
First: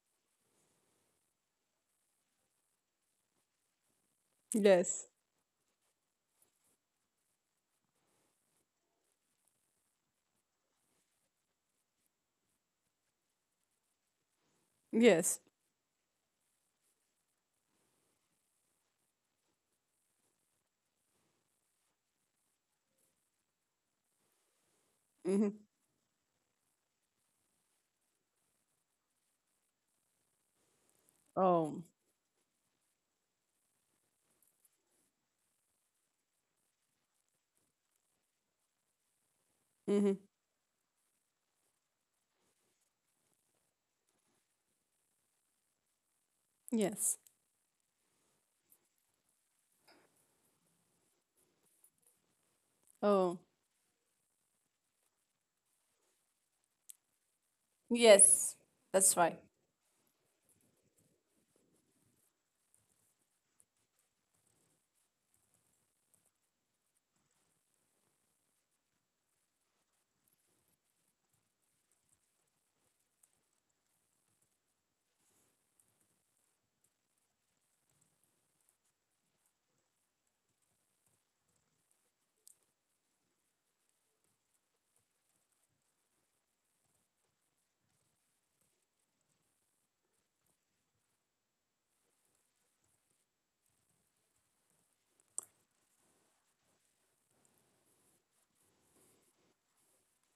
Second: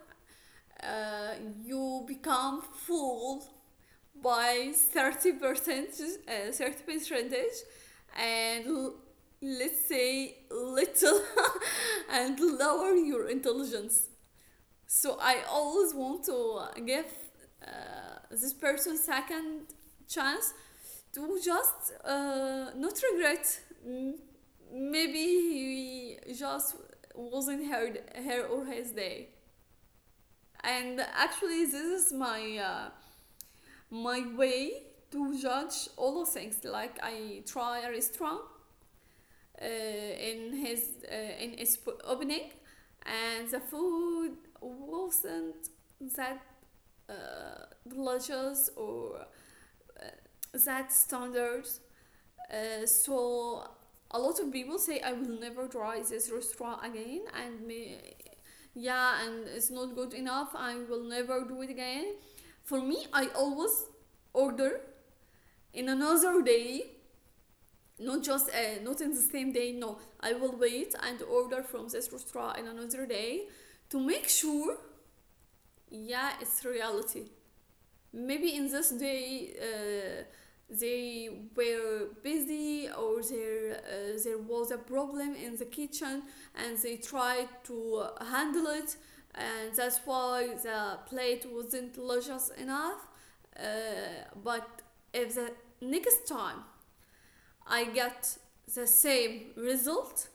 S1: uh, you become fooled by
S2: Yes.
S1: 30%, 30 percentage, and let's say little and lower your intelligence. So
S2: Yes.
S1: I always want to give uh, this person second chance to just not regret. Maybe
S2: Hmm.
S1: he just wasn't her, her or his day. And
S2: Oh.
S1: actually, this is my my way to judge all the things. Like I try a restaurant
S2: Hmm.
S1: in his opening, and the food wasn't that
S2: Yes.
S1: uh, levels or that standard.
S2: Oh.
S1: So a lot of people say I will never try this restaurant again, and me,
S2: Yes. That's
S1: yeah,
S2: right.
S1: and it's not good enough, I will never do it again. For me, I always order in another day, not just not in the same day, no, I will wait and order from this restaurant in another day to make sure, yeah, it's reality. Maybe in this day they were busy, or there was a problem in the kitchen, and they tried to handle it, and that's why the plate wasn't luscious enough. uh, but if the next time I get the same result,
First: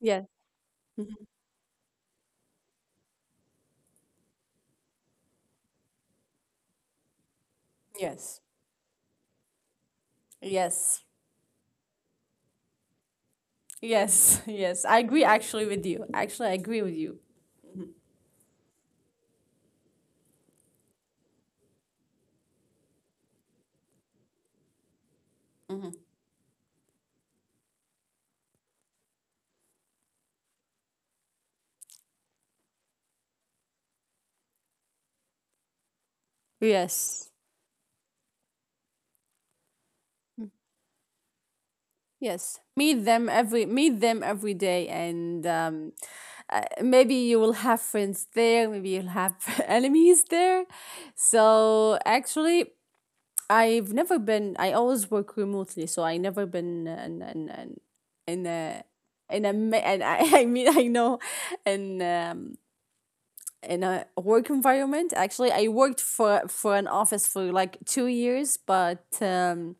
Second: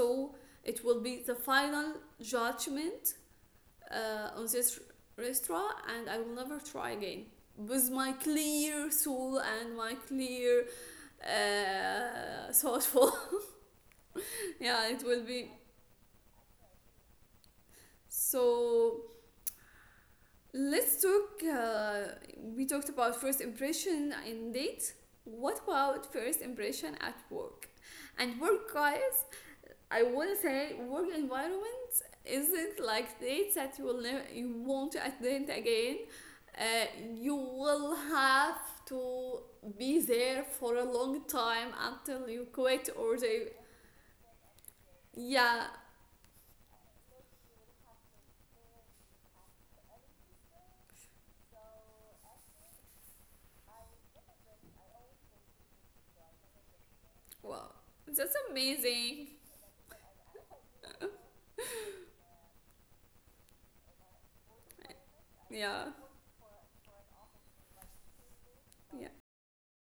S2: Yes.
S1: it will
S2: Mhm.
S1: be the final judgment on this restaurant, and I will never try again. With my
S2: Yes.
S1: clear soul and my clear
S2: Yes.
S1: thoughtful.
S2: Yes, yes.
S1: Yeah,
S2: I
S1: it will
S2: agree
S1: be.
S2: actually with you. Actually, I agree with you.
S1: So let's talk. We talked about first impression in date. What about first impression at work? And work, guys, I would say work environment isn't like dates that you will never, you won't attend again. Uh,
S2: Yes.
S1: you will have to be there for a long time until you
S2: Yes.
S1: quit
S2: Meet
S1: or
S2: them
S1: they.
S2: every, meet them every day, and
S1: Yeah.
S2: maybe you will have friends there, maybe you'll have enemies there. So actually I've never been, I always work remotely, so I never been in in
S1: Wow.
S2: in,
S1: That's
S2: in a
S1: amazing.
S2: and I, I mean I know in um in a work environment. Actually, I
S1: Yeah.
S2: worked for an office for like 2 years, but
S1: Yeah.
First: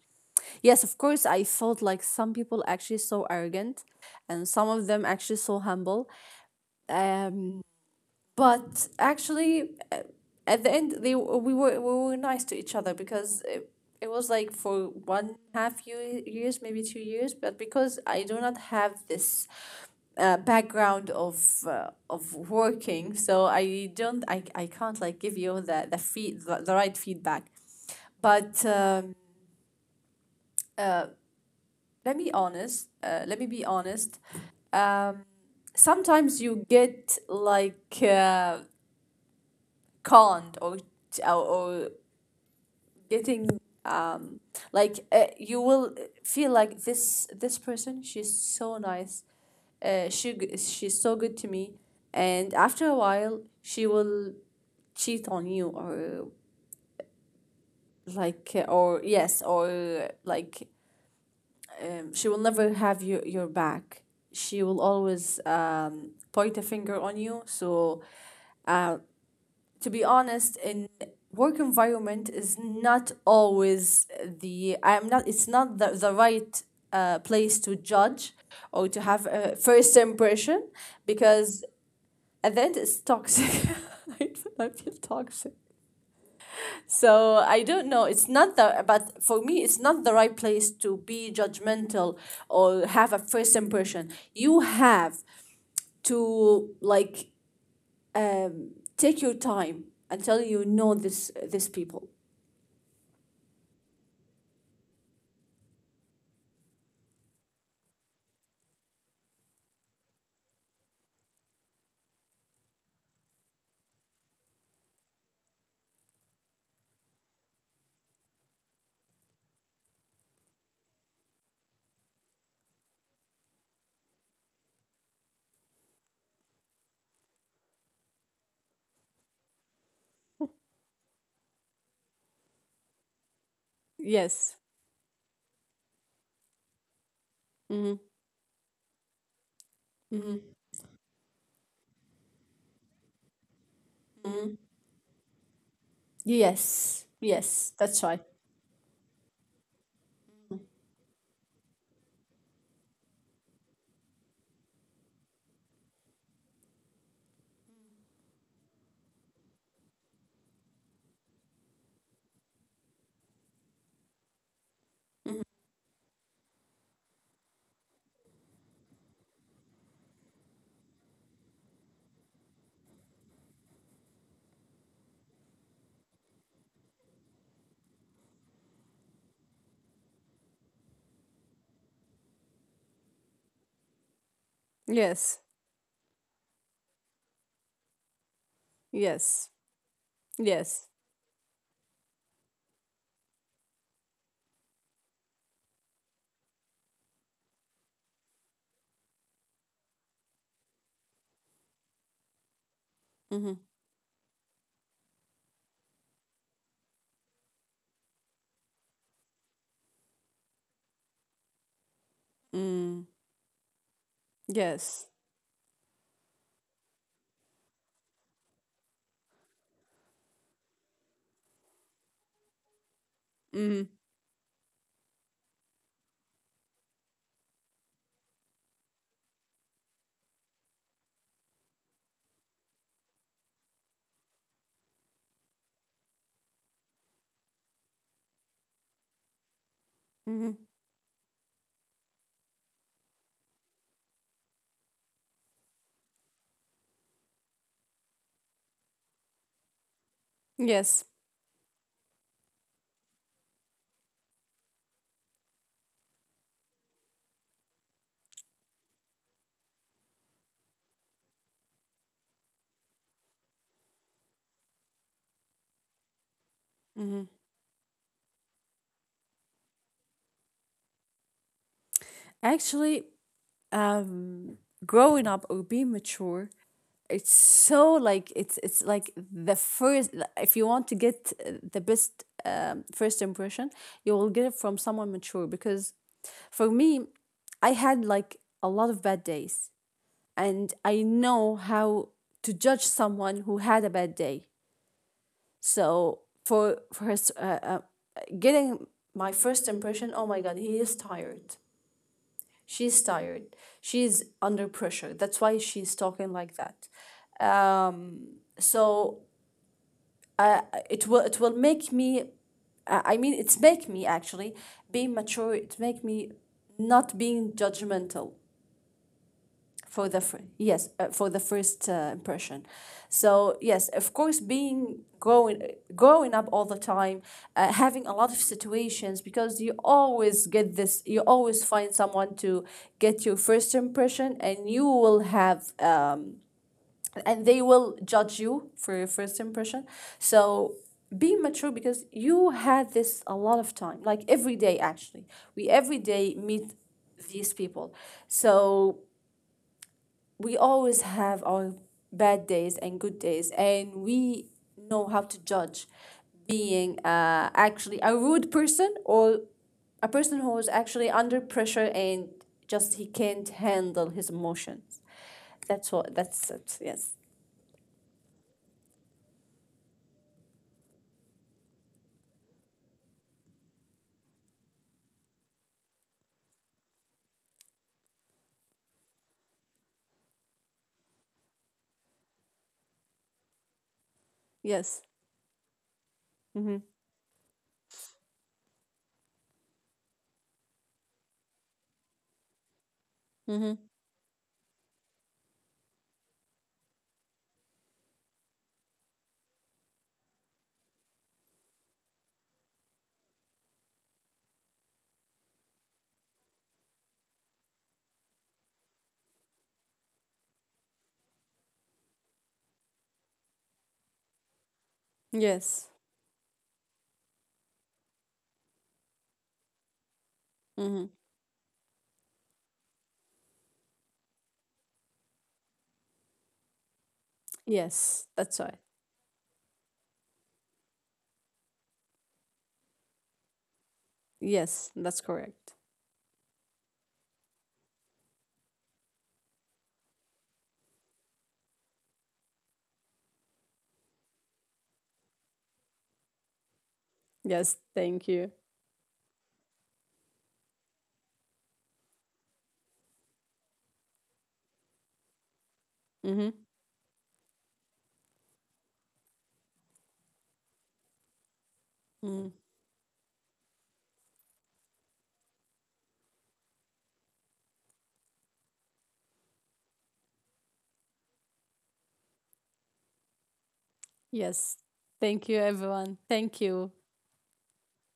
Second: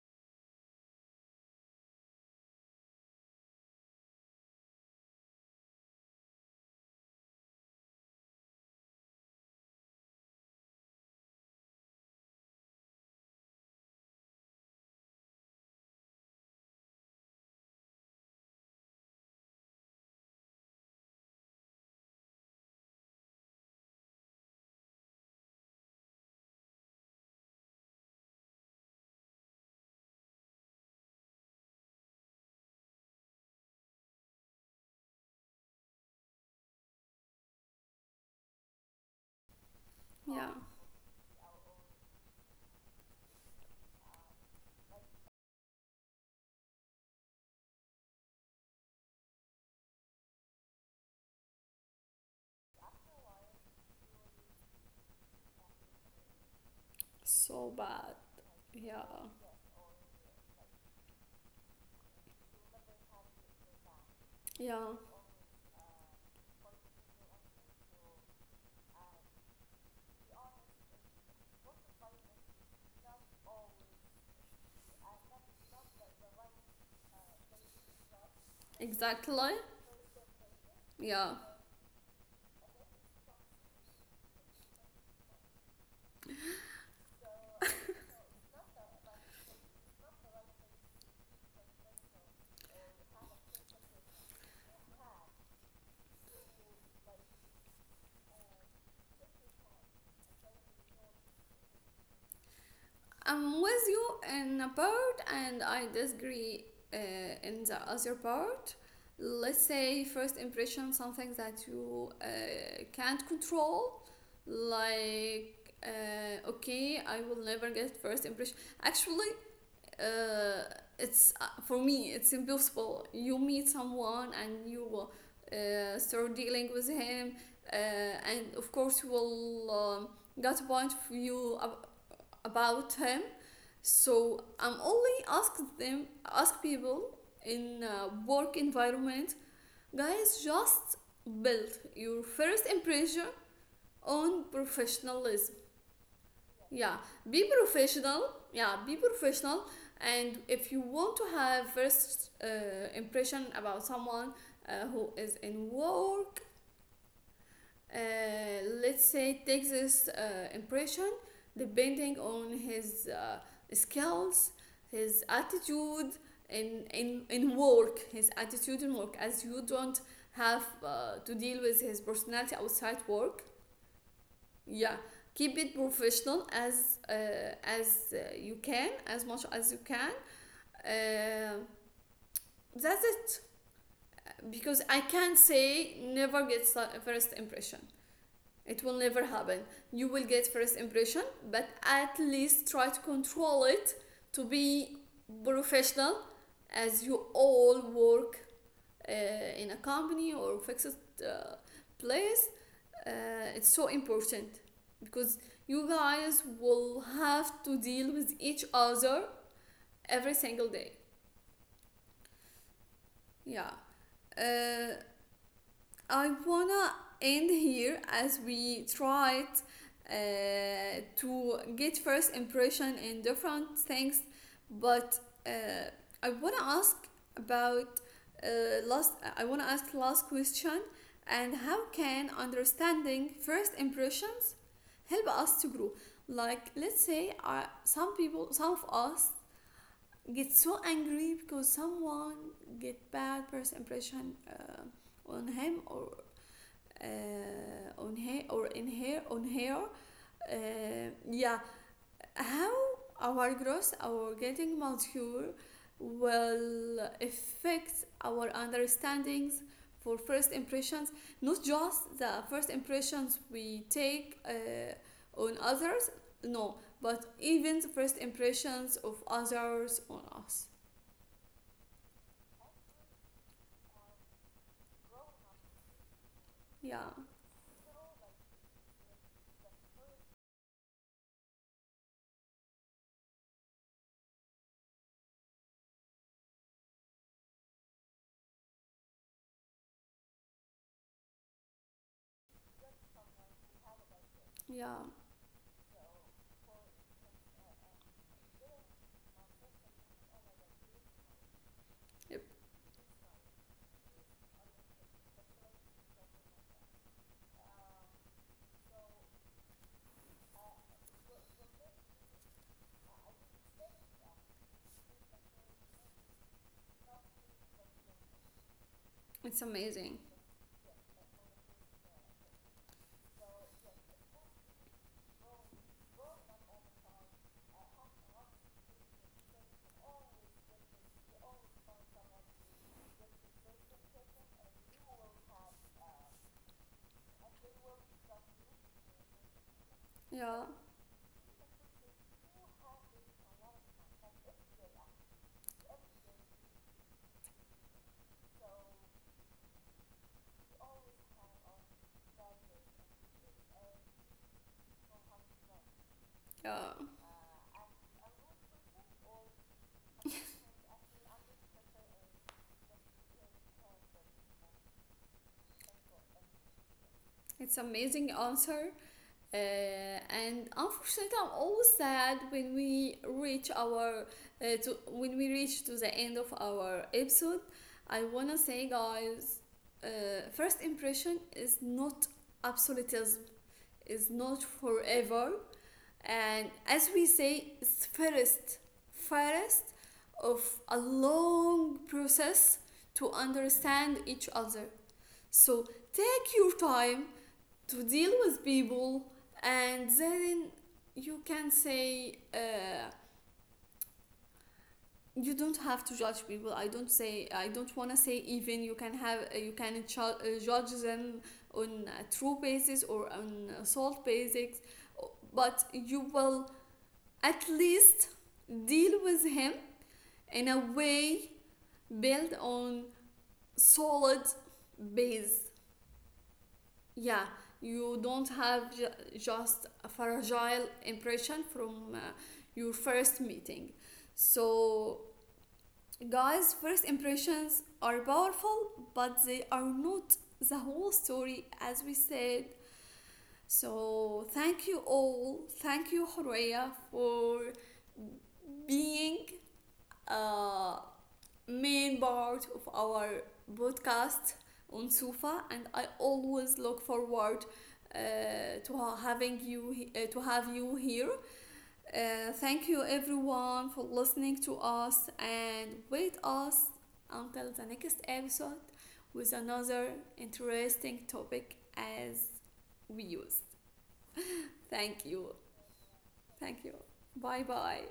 S2: yes, of course, I felt like some people actually so arrogant, and some of them actually so humble. Um, but actually at the end, they, we were nice to each other, because it was like for one half year, years, maybe 2 years. But because I do not have this background of working, so I don't I can't like give you the, feed, the right feedback. But uh, let me honest, let me be honest, um, sometimes you get like,
S1: Yeah.
S2: can't, or or getting, um like you will feel like this person, she's so nice, she's so good to me, and after a while she will cheat on you, or
S1: So bad.
S2: like or
S1: Yeah.
S2: yes, or like she will never have your back, she will
S1: Yeah.
S2: always point a finger on you. So uh to be honest, in work environment is not always the, I'm not, it's not the, the right place to judge, or to have a
S1: Exactly.
S2: first impression.
S1: Yeah.
S2: Because at the end it's toxic, I feel toxic. So I don't know, it's not the, but for me it's not the right place to be judgmental, or have a first impression. You have to like um, take your time until you know this, this people.
S1: I'm with you in a part, and I disagree uh, in the other part. Let's say first impression, something that you can't control. Like, okay, I will never get first impression. Actually, uh, it's for me, it's impossible. You meet someone and you start dealing with him, and of course, you will get a point of view about him. So
S2: Yes.
S1: I'm only ask them, ask people in
S2: Hmm.
S1: work environment, guys,
S2: Hmm.
S1: just build your first impression on professionalism. Yeah,
S2: Yes,
S1: be
S2: yes, that's right.
S1: professional. Yeah, be professional. And if you want to have first impression about someone who is in work, uh, let's say takes this impression depending on his skills, his attitude in work, his attitude in work, as you don't have to deal with his personality outside work. Yeah, keep it professional as you can, as much as you can, uh, that's it. Because I
S2: Yes.
S1: can't say never get first impression. It will never
S2: Yes.
S1: happen. You will get
S2: Yes.
S1: first impression, but at least try to control it to be professional, as you all work uh, in a company or fixed uh, place.
S2: Hmm.
S1: It's so important because you guys will have to deal with each other every single day.
S2: Mm.
S1: Yeah. Uh,
S2: Yes.
S1: I wanna end here as we tried to get first impression in different
S2: Hmm.
S1: things, but uh, I wanna ask about last. I wanna ask last question. And how can understanding first impressions help us to grow? Like, let's say, some people, some of us get
S2: Hmm.
S1: so angry because someone get bad first impression on him or on her or in her on her,
S2: Yes.
S1: yeah, how our growth, our getting mature will affect our understandings for first impressions, not just the first impressions we take on others, no, but even the first impressions of others on us.
S2: Actually, um, growing up or being mature,
S1: Yeah.
S2: it's so like, it's like the first. If you want to get the best first impression, you will get it from someone mature. Because for me, I had like a lot of bad days, and I know how to judge someone who had a bad day.
S1: Yeah.
S2: So for his, getting my first impression, oh my god, he is tired.
S1: Yep.
S2: She's tired. She's under pressure. That's why she's talking like that. Um, so uh, it will, it will make me, I mean, it's make me actually be mature. It make me not being judgmental
S1: It's amazing.
S2: yes for the first impression. So yes, of course being growing, growing up all the time, having a lot of situations, because you always get this, you always find someone to get your first impression, and you will have and they will judge you for your first impression.
S1: Yeah.
S2: So being mature, because you had this a lot of time, like every day, actually we every day meet these people. So we always have our bad days and good days, and we know how to judge,
S1: Yeah.
S2: being actually a rude person, or a person who is actually under pressure and just he can't handle his emotions. That's what, that's it. Yes.
S1: It's amazing answer. And unfortunately, I'm always sad when we reach our when we reach to the end of our episode. I wanna say, guys, first impression is not absolutism, is not
S2: Yes.
S1: forever,
S2: Mm-hmm.
S1: and as we say, it's first, first of a long process to
S2: Mm-hmm.
S1: understand each other. So take your time to deal with people, and then you can say you don't have to judge people, I don't want to say even you can have you can judge them on a true basis or on a salt basis,
S2: Yes.
S1: but you will at least deal with him in a
S2: Mm-hmm.
S1: way built on solid base. Yeah, you
S2: Yes,
S1: don't
S2: that's right.
S1: have just a fragile impression from your first meeting.
S2: Yes, that's
S1: So,
S2: correct.
S1: guys, first impressions are powerful, but they are not the whole story, as we said. So thank you all. Thank you, Horea, for
S2: Yes, thank you.
S1: being uh, main part of our podcast on Sufa, and I
S2: Mm-hmm.
S1: always look forward to have you here. Thank you, everyone, for listening to us, and wait us until the next episode with another interesting topic, as we used.
S2: Yes,
S1: Thank
S2: thank you
S1: you.
S2: everyone, thank
S1: Thank
S2: you.
S1: you. Bye bye.